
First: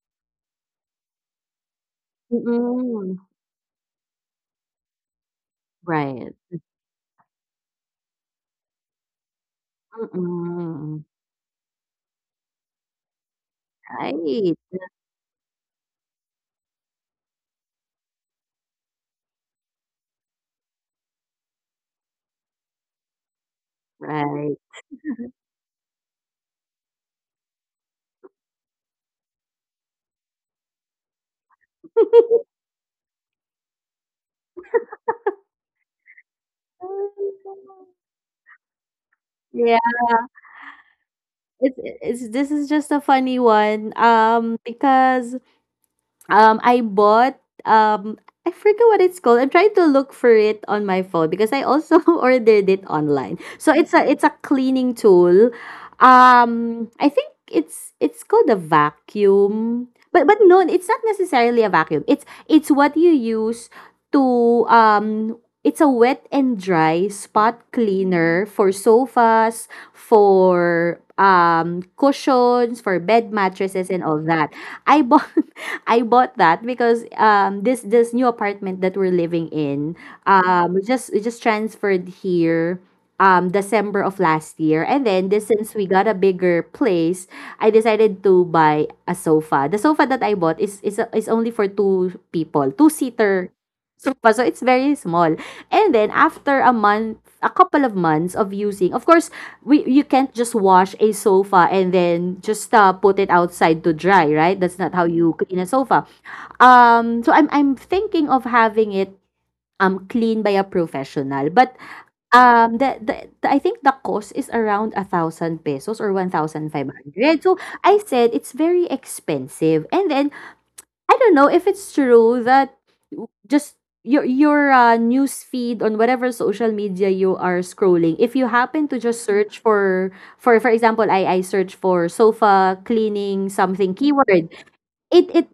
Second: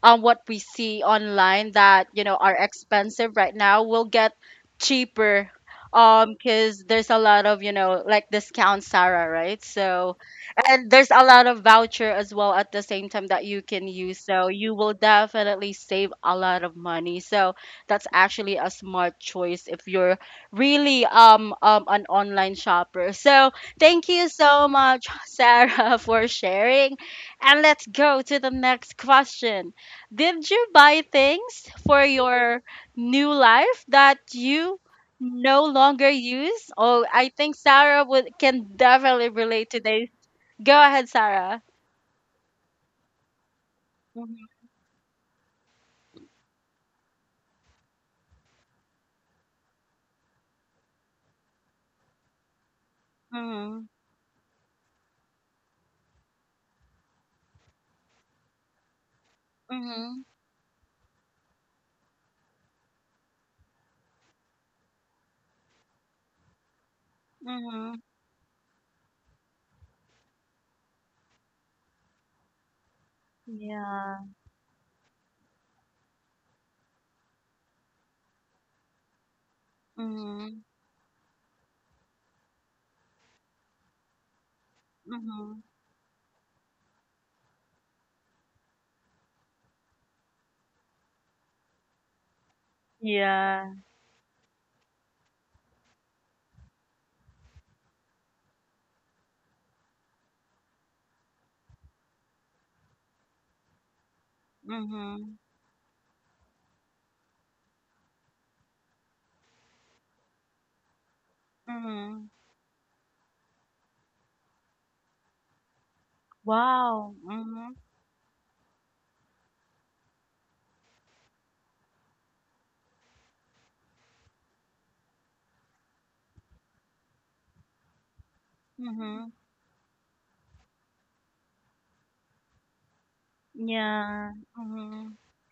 Speaker 1: um what we see online that are
Speaker 2: Mm-mm.
Speaker 1: expensive right now will get cheaper
Speaker 2: Right.
Speaker 1: because there's a lot of, like, discount, Sarah, right, so and
Speaker 2: Mm-mm.
Speaker 1: there's a lot of voucher as well at the same time that you can use, so
Speaker 2: Right.
Speaker 1: you will definitely save a lot of money, so that's actually a smart choice if you're really an online shopper, so thank you
Speaker 2: Right.
Speaker 1: so much Sarah for sharing, and let's go to the next question. Did you buy things for your new life that you no longer use? Oh, I think Sarah would can definitely relate
Speaker 2: Yeah.
Speaker 1: to this. Go ahead, Sarah.
Speaker 2: It's this is just a funny one.
Speaker 1: Mm-hmm.
Speaker 2: Because I bought, um I forget what it's called. I'm trying to look for it on my phone because I also ordered it online. So
Speaker 1: Mm-hmm.
Speaker 2: it's a cleaning tool. I think it's called a vacuum. But no, it's not necessarily a vacuum. It's what you use to, it's a wet and dry spot
Speaker 1: Mm-hmm.
Speaker 2: cleaner for sofas, for cushions, for bed mattresses and all
Speaker 1: Yeah.
Speaker 2: that. I bought I bought that because um, this new apartment that we're living in,
Speaker 1: Mm-hmm.
Speaker 2: we just transferred here December of last year. And then this
Speaker 1: Mm-hmm.
Speaker 2: since we got a bigger place, I decided to buy a sofa. The sofa that I bought is only for two people, two seater
Speaker 1: Yeah.
Speaker 2: sofa. So it's very small. And then after a month, a couple of months of using, of course, we you can't just wash a sofa and then just put it outside to dry, right? That's not how
Speaker 1: Mm-hmm.
Speaker 2: you clean a sofa. So I'm thinking of having it clean by a professional. But
Speaker 1: Mm-hmm.
Speaker 2: the I think the cost is around a thousand pesos or one thousand five
Speaker 1: Wow.
Speaker 2: hundred. So
Speaker 1: Mm-hmm.
Speaker 2: I said it's very expensive. And then I don't know if it's true that just your news feed on whatever social media you are scrolling, if you happen to just
Speaker 1: Mm-hmm.
Speaker 2: search for, for example, I search for sofa cleaning, something,
Speaker 1: Yeah.
Speaker 2: keyword,
Speaker 1: Mm-hmm.
Speaker 2: it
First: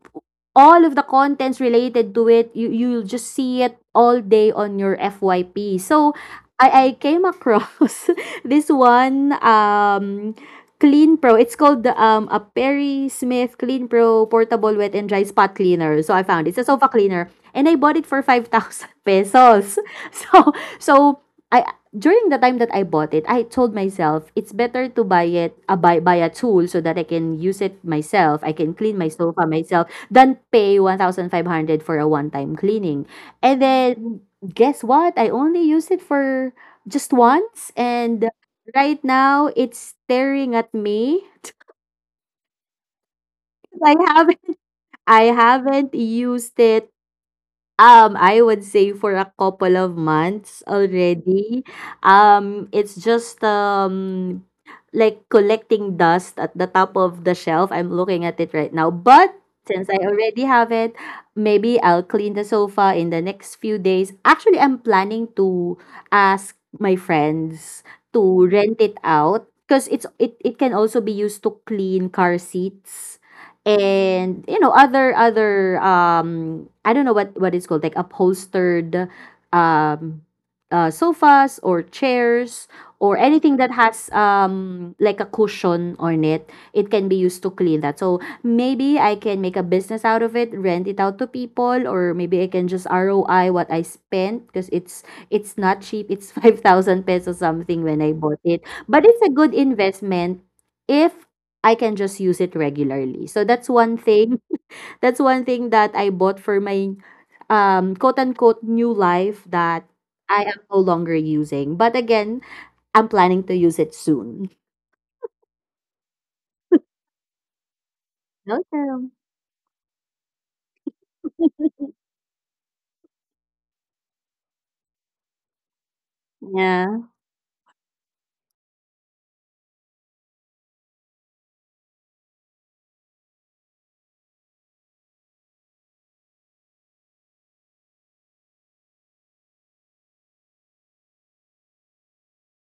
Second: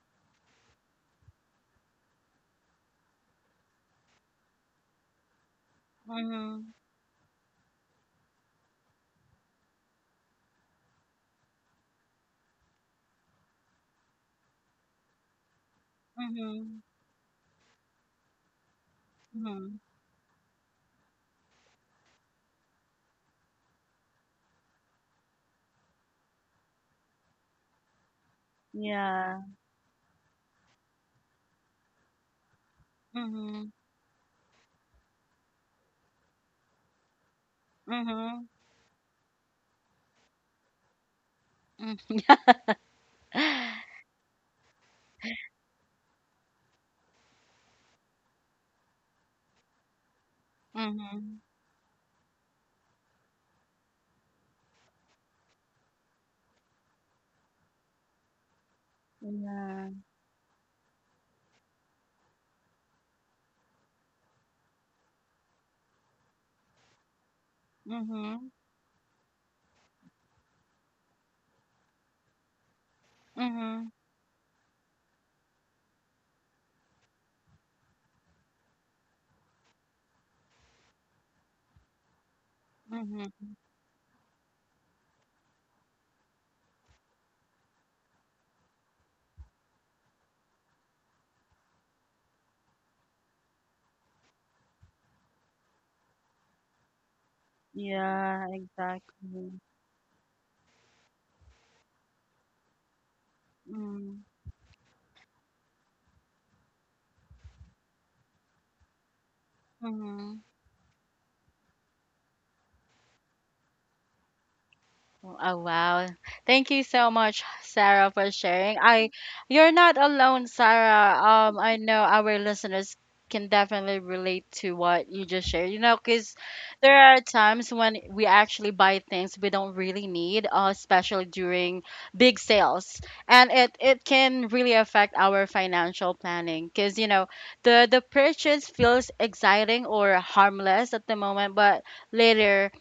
Speaker 2: all of the contents related to it, you'll just see it all day on your FYP. So
Speaker 1: Mm-hmm.
Speaker 2: I came across this one, Clean Pro. It's called a Perry Smith Clean Pro Portable Wet and Dry Spot Cleaner. So I found it's a
Speaker 1: Mm-hmm.
Speaker 2: sofa cleaner and I bought it for 5,000
Speaker 1: Mm-hmm.
Speaker 2: pesos. So so I During the time that I bought it, I told myself it's better to buy a tool so that I can use it myself. I can clean my
Speaker 1: Yeah.
Speaker 2: sofa myself than pay 1,500 for a one-time cleaning. And
Speaker 1: Mm-hmm.
Speaker 2: then guess what? I only used it for just once, and
Speaker 1: Mm-hmm.
Speaker 2: right now it's staring at me.
Speaker 1: Mm.
Speaker 2: I haven't I haven't used it. I would say for a couple of months
Speaker 1: Mhm.
Speaker 2: already. It's just like collecting dust at the top of the shelf. I'm looking at it right now. But
Speaker 1: Yeah.
Speaker 2: since I already have it, maybe I'll clean the sofa in the next few days. Actually, I'm planning to ask my friends to
Speaker 1: Mhm.
Speaker 2: rent it out because it can also be used to clean car seats,
Speaker 1: Mhm.
Speaker 2: and you know, other I don't know what it's called, like upholstered, um sofas or chairs, or
Speaker 1: Mhm.
Speaker 2: anything that has like a cushion on it. It can be used to clean that. So maybe I can make a business out of it, rent it out to people, or maybe I can just ROI what I spent, because it's not cheap. It's 5,000 pesos something when I bought
Speaker 1: Yeah,
Speaker 2: it. But it's a good
Speaker 1: exactly.
Speaker 2: investment if I can just use it regularly. So that's one
Speaker 1: Mm.
Speaker 2: thing. That's one thing that I bought for my quote unquote new life that
Speaker 1: Mhm.
Speaker 2: I am no longer using. But again, I'm planning to use it soon.
Speaker 1: Oh oh, wow. Thank you so much, Sarah, for sharing.
Speaker 2: Okay.
Speaker 1: I You're not alone, Sarah. I know our listeners can definitely relate to what you just shared. Cuz there
Speaker 2: Yeah.
Speaker 1: are times when we actually buy things we don't really need, especially during big sales. And it can really affect our financial planning, cuz the purchase feels exciting or harmless at the moment, but later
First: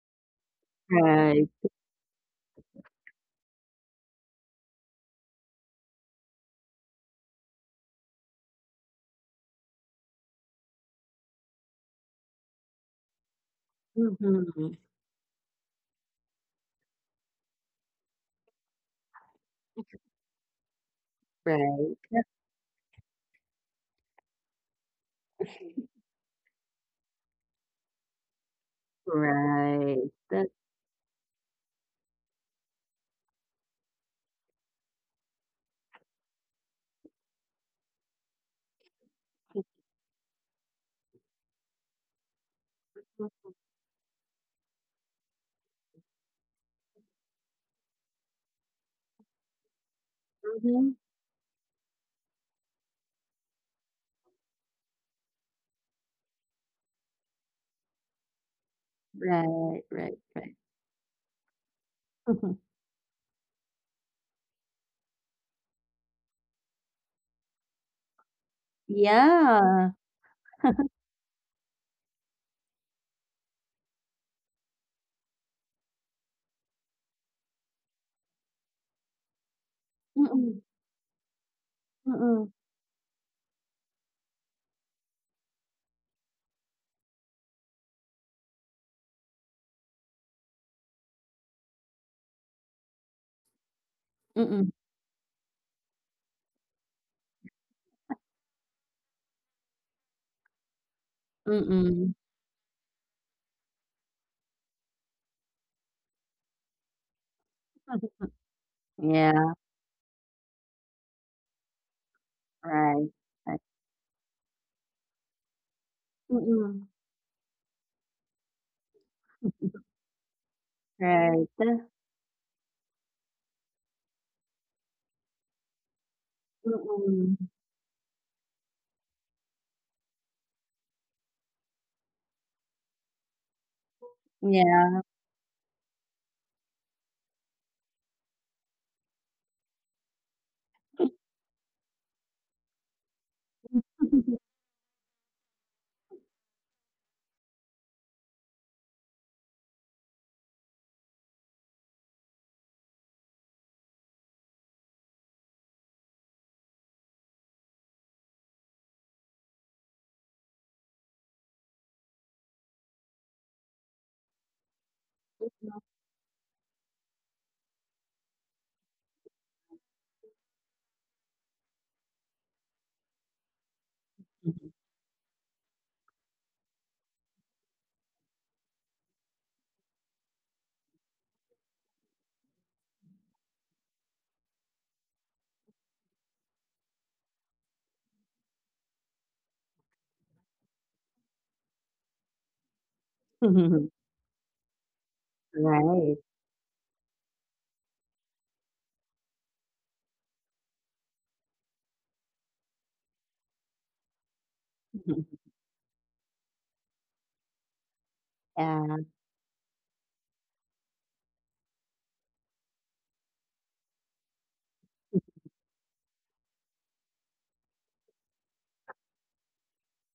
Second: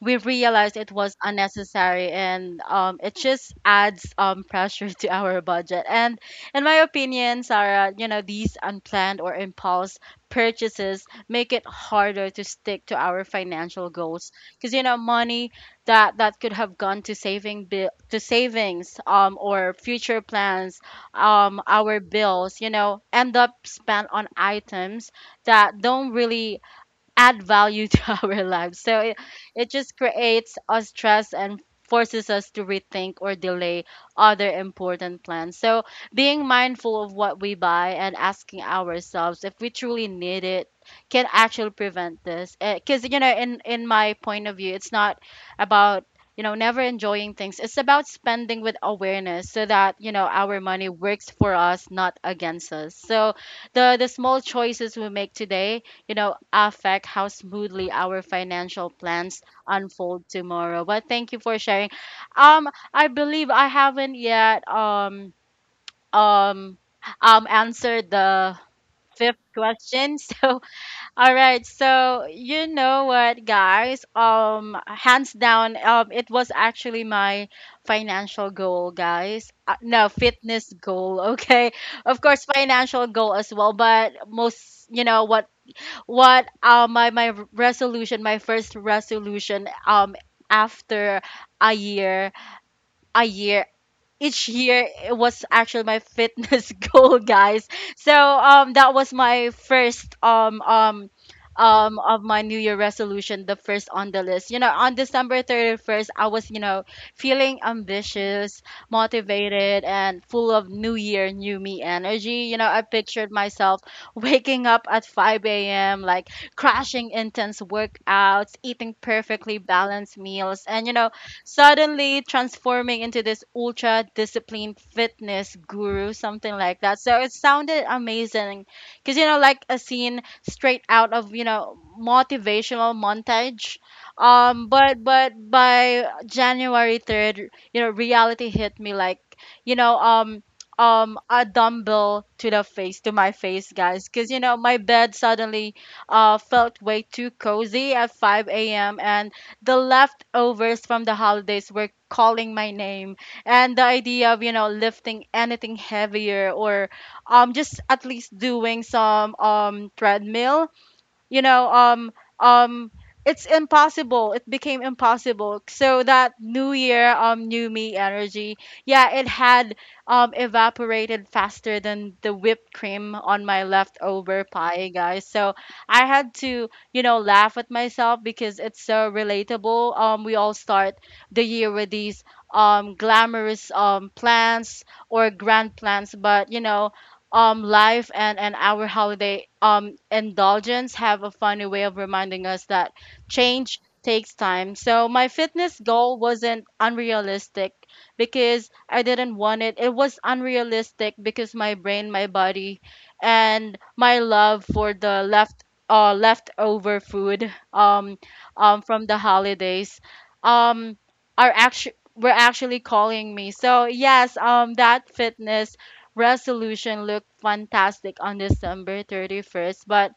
Speaker 1: we realized it was
Speaker 2: Right.
Speaker 1: unnecessary and it just adds pressure to our budget. And in my opinion, Sarah, these unplanned or impulse purchases make it harder to stick to our financial goals,
Speaker 2: Hmm.
Speaker 1: because money that could have gone to saving bill, to savings or future plans,
Speaker 2: Right.
Speaker 1: our
Speaker 2: That's
Speaker 1: bills, end up spent on items that don't really add value to our lives. So it just
Speaker 2: right. That's
Speaker 1: creates us stress and forces us to rethink or delay other important plans. So being mindful of what we buy and asking ourselves if we truly need it can actually prevent this. Because in my point of view, it's not about never enjoying things. It's about spending with awareness so that our money
Speaker 2: Mhm.
Speaker 1: works for us, not against us, so the small choices we make today, affect how smoothly our financial plans
Speaker 2: Right. Right.
Speaker 1: unfold
Speaker 2: Right.
Speaker 1: tomorrow. But thank you for sharing.
Speaker 2: Mhm.
Speaker 1: I believe I haven't yet um answered the fifth
Speaker 2: Yeah.
Speaker 1: question. So all right, so you know what, guys? Hands down, it was actually my financial goal, guys. No,
Speaker 2: Mm-mm.
Speaker 1: fitness goal. Okay, of course,
Speaker 2: Mm-mm.
Speaker 1: financial goal as well, but most, what my first resolution after a year, each
Speaker 2: Mm-mm.
Speaker 1: year, it was actually my fitness goal, guys, so that was my first
Speaker 2: Mm-mm.
Speaker 1: of my new year resolution, the first on the list, on December 31st I was feeling ambitious,
Speaker 2: Yeah.
Speaker 1: motivated, and full of new year, new me energy. I
Speaker 2: Right.
Speaker 1: pictured
Speaker 2: Right.
Speaker 1: myself waking up at 5 a.m. like
Speaker 2: Mm-mm.
Speaker 1: crashing intense workouts, eating perfectly balanced meals, and
Speaker 2: Right.
Speaker 1: suddenly transforming into this ultra disciplined fitness guru, something like that. So it
Speaker 2: Mm,
Speaker 1: sounded amazing because, you know, like a scene straight out of motivational montage. Um, but
Speaker 2: yeah.
Speaker 1: but by January 3rd, you know, reality hit me like, you know, um, a dumbbell to the face, to my face, guys. Because you know, my bed suddenly felt way too cozy at 5 a.m. And the leftovers from the holidays were calling my name, and the idea of, you know, lifting anything heavier, or just at least doing some treadmill, you know um um it's impossible, it became impossible. So that new year, new me energy, yeah, it had evaporated faster than the whipped cream on my leftover pie, guys. So I had to, you know, laugh at myself because it's so relatable. We all start the year with these glamorous plans, or grand plans, but life and our holiday indulgence have a funny way of reminding us that change takes time. So my fitness goal
Speaker 2: Right.
Speaker 1: wasn't unrealistic because I didn't want it. It was unrealistic because my brain, my body, and my love for the leftover food
Speaker 2: Yeah.
Speaker 1: from the holidays, um are actually were actually calling me. So yes, that fitness resolution looked fantastic on December 31st, but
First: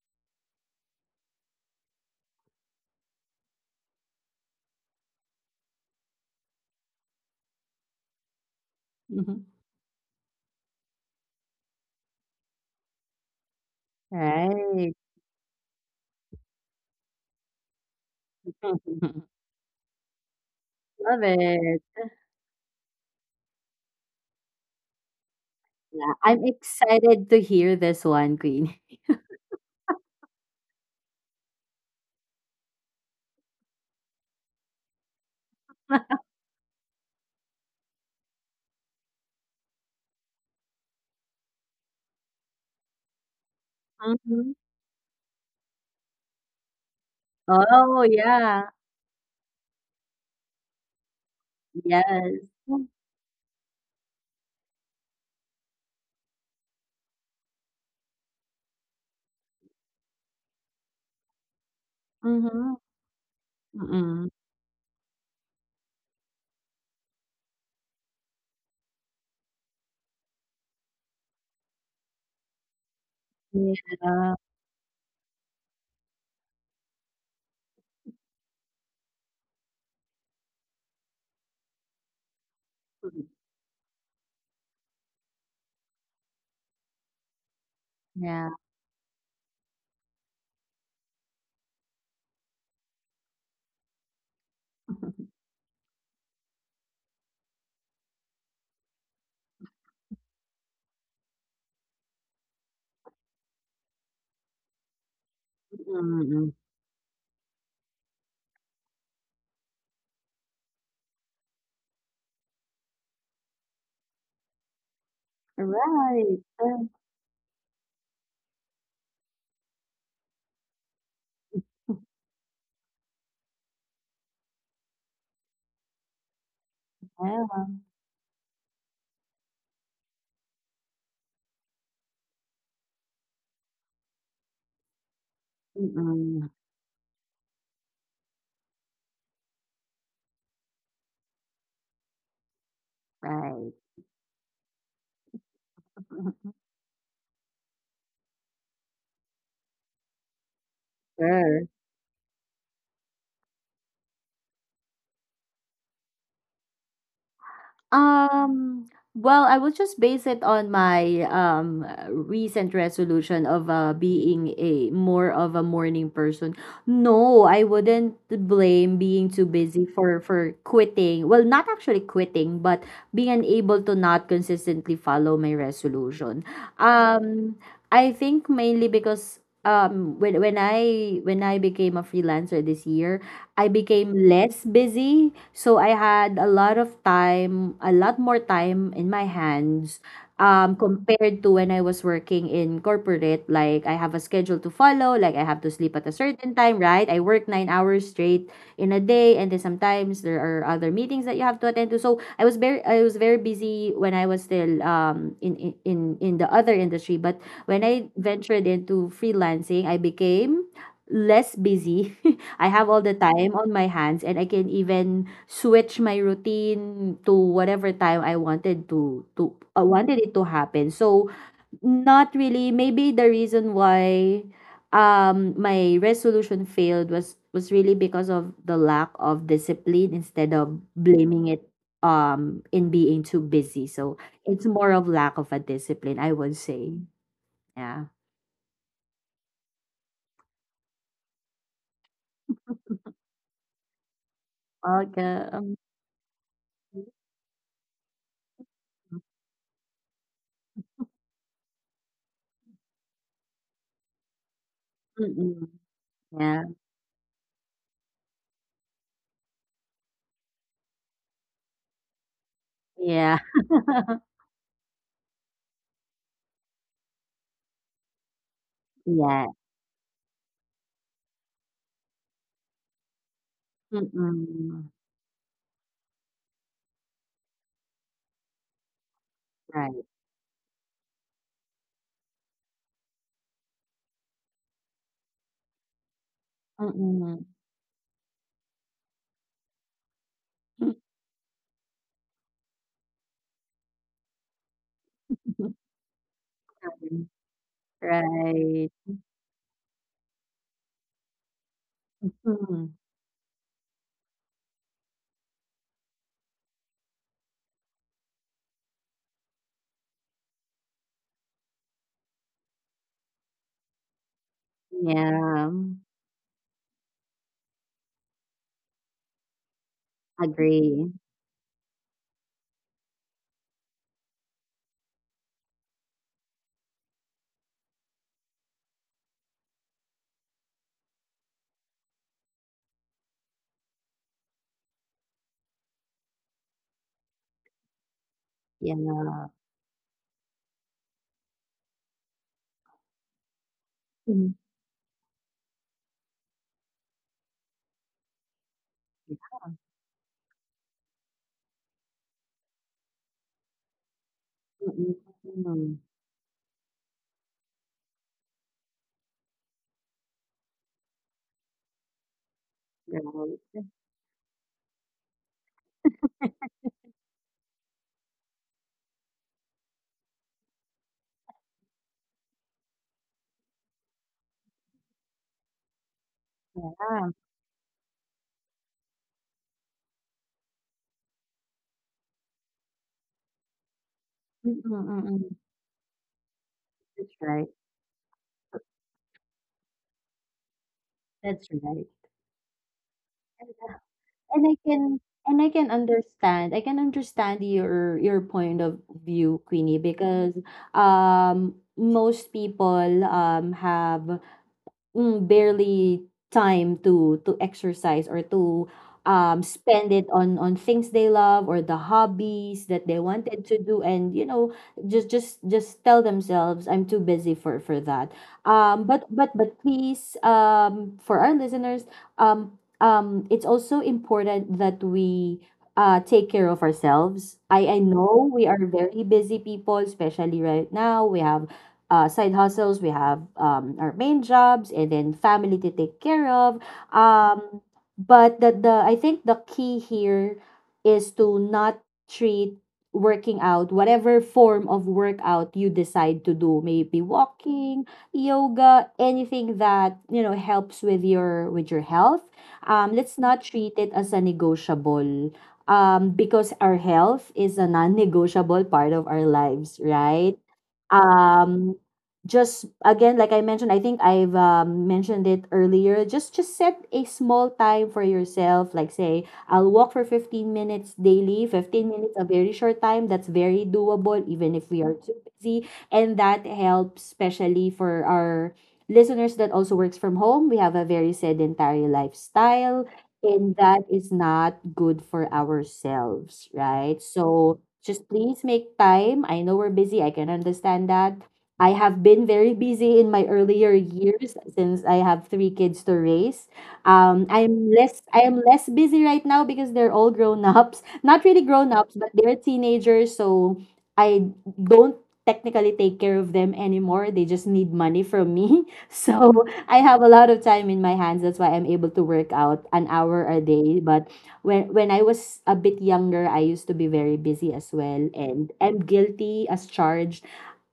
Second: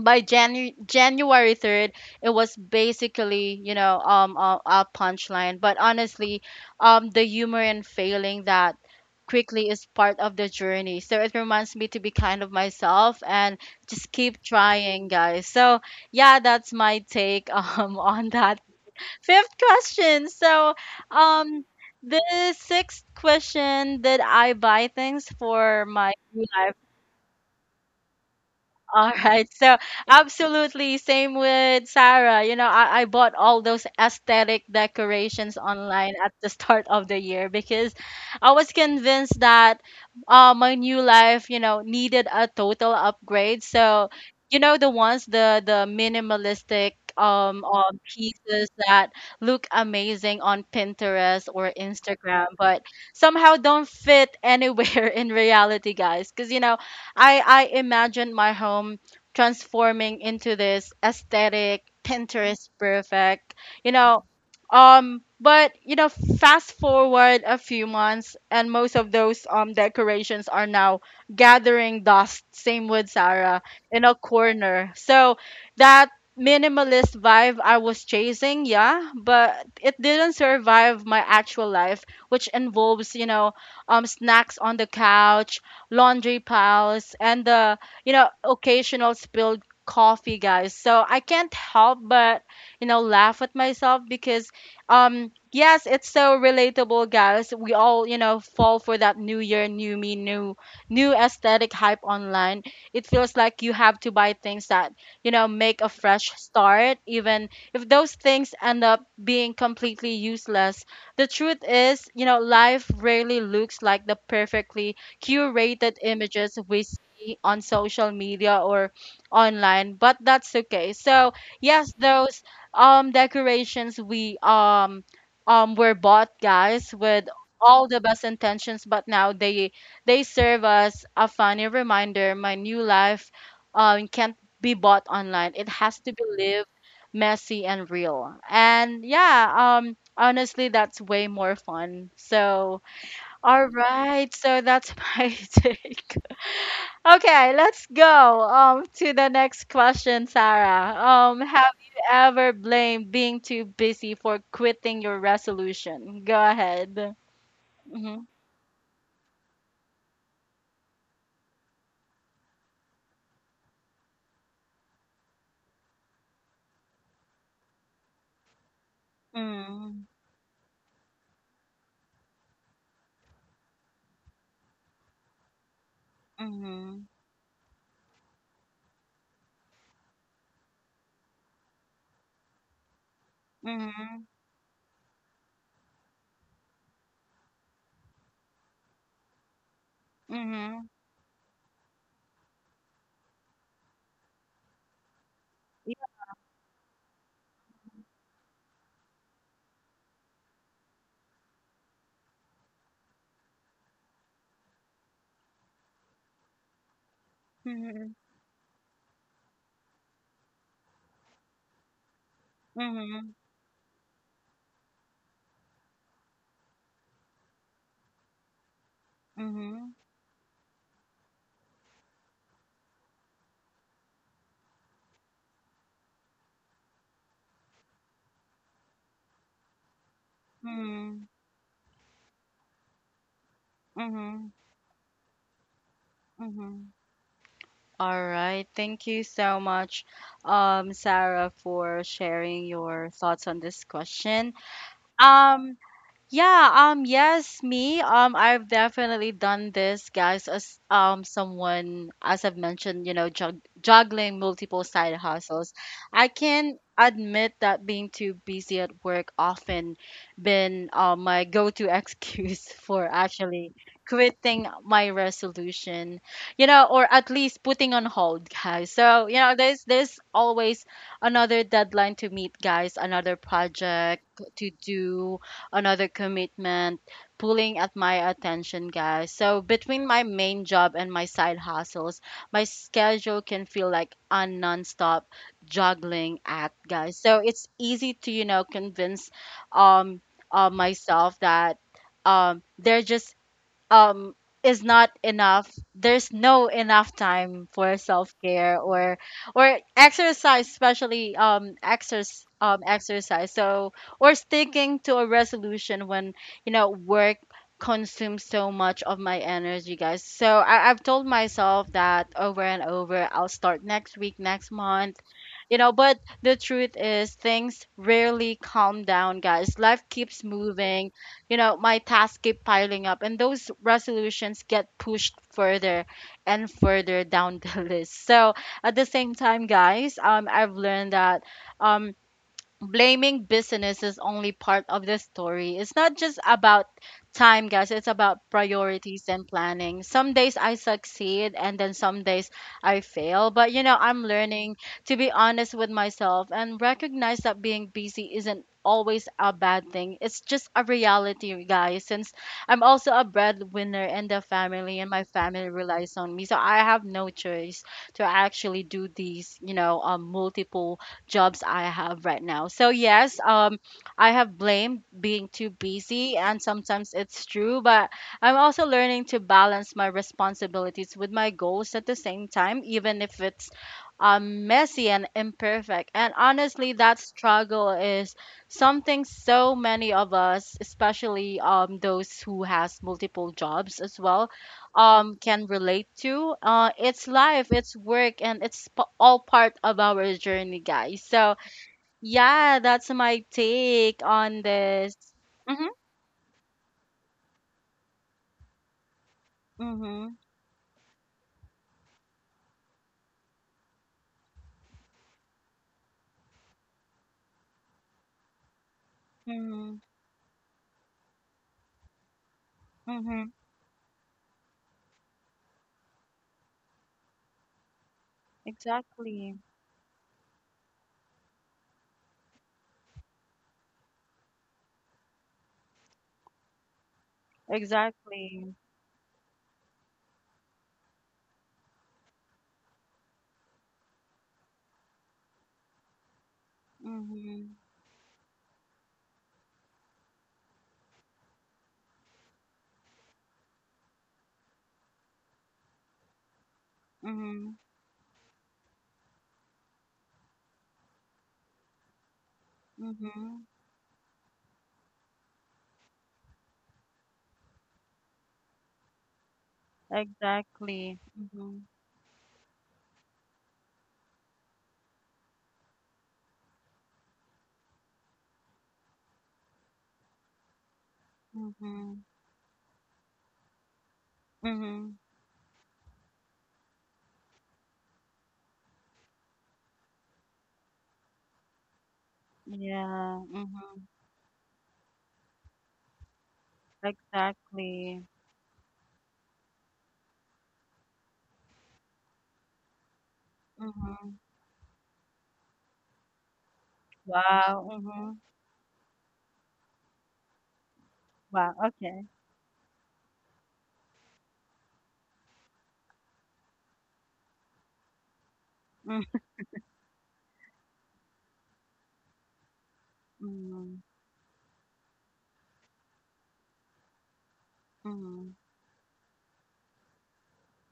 Speaker 1: by January 3rd, it was basically, a punchline. But honestly, the humor in failing that
Speaker 2: Mhm.
Speaker 1: quickly is part of the journey. So it reminds me to be kind of myself and just keep
Speaker 2: Right.
Speaker 1: trying, guys. So yeah, that's my take on that fifth question. So,
Speaker 2: Love
Speaker 1: um,
Speaker 2: it.
Speaker 1: the sixth question: Did I buy things for my
Speaker 2: Yeah,
Speaker 1: new
Speaker 2: I'm
Speaker 1: life?
Speaker 2: excited to hear this one, Queen.
Speaker 1: All right. So absolutely same with Sarah. You know, I bought all those aesthetic decorations online at the start of the year because I was convinced that my new life, you know, needed a total upgrade. So,
Speaker 2: Mhm.
Speaker 1: you know, the ones, the minimalistic
Speaker 2: Oh, yeah.
Speaker 1: pieces that look amazing on Pinterest or
Speaker 2: Yes.
Speaker 1: Instagram,
Speaker 2: Mm-hmm.
Speaker 1: but somehow don't fit anywhere in reality, guys. Because, you know, I imagined my home transforming into this aesthetic Pinterest perfect. You know,
Speaker 2: Mm-mm.
Speaker 1: but you know, fast forward a few months and most of those decorations are now gathering dust, same with Sarah, in a
Speaker 2: Yeah.
Speaker 1: corner. So that minimalist vibe I was chasing, yeah, but it didn't survive my actual life, which involves, you know, snacks on the couch, laundry piles, and you know,
Speaker 2: Yeah.
Speaker 1: occasional spilled coffee, guys. So I can't help but, you know, laugh at myself because, yes, it's so relatable, guys. We all, you know, fall for that new year, new me, new aesthetic hype online. It feels like you have to buy things that, you know, make a fresh
Speaker 2: Mm-mm.
Speaker 1: start, even if those things end up being completely useless. The truth is, you know, life rarely looks like the perfectly curated
Speaker 2: Right.
Speaker 1: images we see on social media or online, but that's okay. So yes, those decorations we were bought, guys, with
Speaker 2: Yeah.
Speaker 1: all the best intentions, but now they serve as a funny reminder. My new life can't be bought online. It has to be
Speaker 2: Mm-mm.
Speaker 1: lived messy and real. And yeah, honestly that's way more fun. So all
Speaker 2: Right.
Speaker 1: right, so that's my take. Okay, let's go to the next question, Sarah.
Speaker 2: Sure.
Speaker 1: Have you ever blamed being too busy for quitting your resolution? Go ahead. Mhm.
Speaker 2: Um, well, I will just base it on my recent resolution of being a more of a morning person. No, I wouldn't blame being too busy
Speaker 1: Mhm.
Speaker 2: for quitting. Well, not actually quitting, but being unable to not consistently follow my resolution.
Speaker 1: Mhm.
Speaker 2: Um, I think mainly because when I became a freelancer this year, I became less busy, so I had a lot of time, a lot more time in my hands,
Speaker 1: Mhm.
Speaker 2: compared to when I was working in corporate. Like I have a schedule to follow, like I have to sleep at a certain time, right? I work 9 hours straight in a day, and then sometimes there are other meetings that you have to attend to. So I was very busy when I was still in the other industry. But when
Speaker 1: Mhm.
Speaker 2: I ventured into freelancing, I became less busy. I have all the
Speaker 1: Mhm.
Speaker 2: time on my hands and I can even switch my routine to whatever time
Speaker 1: Mhm.
Speaker 2: I
Speaker 1: Mhm.
Speaker 2: wanted it to happen. So not really, maybe the reason why my resolution failed was really because of the lack of discipline, instead of
Speaker 1: Mhm.
Speaker 2: blaming it in being too busy. So
Speaker 1: Mhm.
Speaker 2: it's more of lack of a discipline, I would
Speaker 1: Mhm.
Speaker 2: say. Yeah.
Speaker 1: All right. Thank you so much, Sarah, for sharing your thoughts on this question.
Speaker 2: Okay.
Speaker 1: Um, Yeah, yes, me. I've definitely done this, guys, as someone, as I've mentioned, you know, juggling multiple side
Speaker 2: Mm-mm.
Speaker 1: hustles. I
Speaker 2: Yeah.
Speaker 1: can admit that being too busy at work often been my go-to excuse for
Speaker 2: Yeah,
Speaker 1: actually quitting my resolution, you know, or at least putting on hold, guys. So, you
Speaker 2: Yeah.
Speaker 1: know, there's always another deadline to meet, guys, another project to
Speaker 2: Mm-mm.
Speaker 1: do, another commitment pulling at my attention, guys. So between
Speaker 2: Right.
Speaker 1: my main job and my side hustles, my schedule can feel like a nonstop juggling act, guys. So
Speaker 2: Mm-mm.
Speaker 1: it's easy to, you know, convince um myself that they're just um is not enough, there's no enough time for self-care,
Speaker 2: Right.
Speaker 1: or exercise, especially exercise,
Speaker 2: Mm.
Speaker 1: so or sticking to a resolution when you know work consumes so much of my energy, guys. So I've told myself that over and over, I'll start next week, next month,
Speaker 2: Yeah.
Speaker 1: you know, but the truth is things rarely calm down, guys. Life keeps
Speaker 2: Agree.
Speaker 1: moving, you know, my tasks keep piling up, and those resolutions get pushed further and further down the list. So at the same time, guys, I've learned that um, blaming business is only part of the story. It's not just about time, guys. It's about
Speaker 2: Yeah.
Speaker 1: priorities and planning. Some days I succeed, and then some days I fail. But, you know, I'm
Speaker 2: Mm.
Speaker 1: learning to be honest with myself and recognize that being busy isn't always a bad thing. It's just a reality, guys, since I'm also a breadwinner in the family and
Speaker 2: Mm-mm.
Speaker 1: my family
Speaker 2: Mm-mm.
Speaker 1: relies on me. So I have no choice to actually do these, you know, multiple jobs I have right now. So yes,
Speaker 2: Right.
Speaker 1: I have blamed being too busy, and sometimes it's true, but I'm also learning to balance my responsibilities with my goals at the same time, even if it's messy and imperfect. And honestly, that
Speaker 2: Yeah.
Speaker 1: struggle is something so many of us, especially those who has multiple jobs as well,
Speaker 2: Mm-mm. Mm-mm.
Speaker 1: can relate to. It's
Speaker 2: That's right.
Speaker 1: life, it's work, and it's all part of our journey, guys. So
Speaker 2: That's right.
Speaker 1: yeah, that's my
Speaker 2: And, uh,
Speaker 1: take
Speaker 2: and
Speaker 1: on
Speaker 2: I
Speaker 1: this.
Speaker 2: can and I can
Speaker 1: Mhm,
Speaker 2: understand. I can understand your point of view, Queenie,
Speaker 1: mhm,
Speaker 2: because most people have, mm, barely time to exercise or to
Speaker 1: mhm,
Speaker 2: spend it on things they love, or the hobbies that they
Speaker 1: mhm.
Speaker 2: wanted to do. And you know, just tell themselves, I'm too busy for that. Um
Speaker 1: Exactly,
Speaker 2: but please for our listeners, it's also important that we take care of ourselves. I know we
Speaker 1: exactly.
Speaker 2: are very busy people, especially right now. We have side hustles, we have our main jobs, and then family to take care of.
Speaker 1: Mhm,
Speaker 2: Um, but the I think the key here is to not treat working out, whatever form of workout you decide to do, maybe
Speaker 1: mhm,
Speaker 2: walking, yoga, anything that you know helps with your health. Let's not
Speaker 1: mhm.
Speaker 2: treat it as a negotiable, because our health is a non-negotiable part of our lives, right?
Speaker 1: Exactly. Mhm,
Speaker 2: um just again Like I mentioned, I think I've mentioned it earlier, just set a small time for yourself. Like, say, I'll walk for 15 minutes daily. 15
Speaker 1: mhm,
Speaker 2: minutes, a very short time, that's very doable, even if we are
Speaker 1: mhm.
Speaker 2: too busy. And that helps, especially for our listeners that also works from home. We have a very sedentary lifestyle,
Speaker 1: Yeah.
Speaker 2: and that
Speaker 1: Mhm.
Speaker 2: is not good for ourselves, right? So
Speaker 1: Exactly.
Speaker 2: just please make time. I know we're busy. I can understand that. I have been very busy in my earlier
Speaker 1: Mhm.
Speaker 2: years, since I have 3 kids to raise.
Speaker 1: Wow. Mhm.
Speaker 2: I am less busy right now because they're all grown ups. Not really
Speaker 1: Wow.
Speaker 2: grown ups,
Speaker 1: Okay.
Speaker 2: but they're teenagers. So I don't technically take care of them anymore. They just need money from me.
Speaker 1: Mm-hmm.
Speaker 2: So I have a lot of time in my hands. That's why I'm able to work out an hour a day.
Speaker 1: Mm-hmm.
Speaker 2: But when I was a bit younger, I used to be very busy as well,
Speaker 1: Mm-hmm.
Speaker 2: and I'm guilty as charged.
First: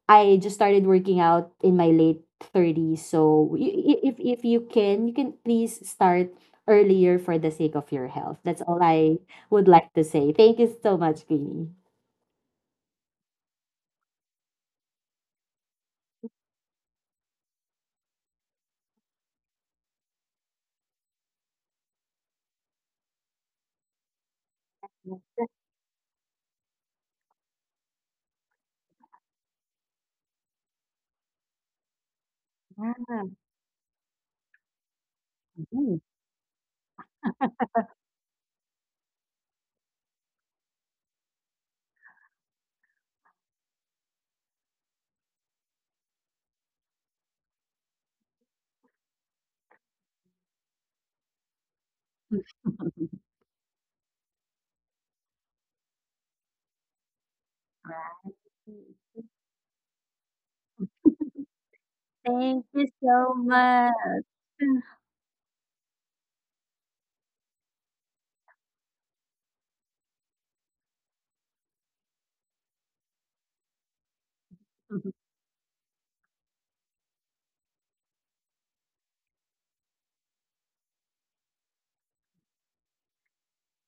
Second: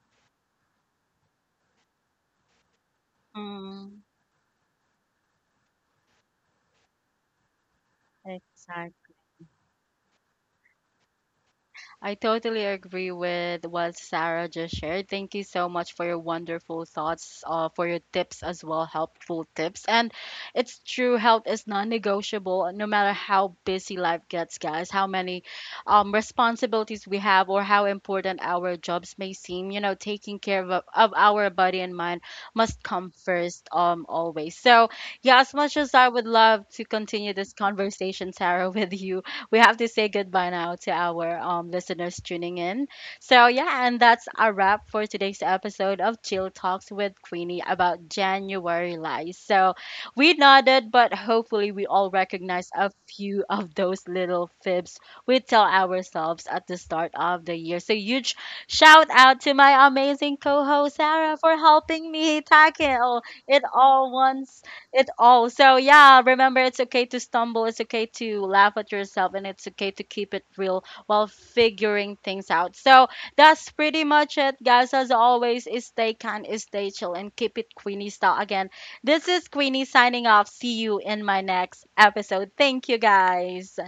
Speaker 2: I just started working out in my late 30s. So
Speaker 1: Mm,
Speaker 2: if you can, you can please start earlier for the sake of your health. That's all
Speaker 1: exact.
Speaker 2: I would like to say. Thank you so much, Queenie.
Speaker 1: I totally agree with what Sarah just shared. Thank you so much for your wonderful thoughts, for your tips as well, helpful tips. And it's true, health is non-negotiable, no matter how busy life gets, guys, how many responsibilities we have, or how important our jobs may seem. You know, taking care of our body and mind must come
Speaker 2: Yeah.
Speaker 1: first, always. So, yeah, as much as
Speaker 2: Mm.
Speaker 1: I would love to continue this conversation, Sarah, with you. We have to say goodbye now to our listeners tuning in. So, yeah, and that's a wrap for today's episode of Chill Talks with Queenie about January lies. So, we nodded, but hopefully, we all recognize a few of those little fibs we tell ourselves at the start of the year. So, huge shout out to my amazing co host, Sarah, for helping me
Speaker 2: Thank you
Speaker 1: tackle
Speaker 2: so much.
Speaker 1: it all. So yeah, remember it's okay to stumble, it's okay to laugh at yourself, and it's okay to keep it real while figuring things out. So that's pretty much it, guys. As always, is stay kind, is stay chill, and keep it Queenie style. Again, this is Queenie signing off. See you in my next episode. Thank you, guys.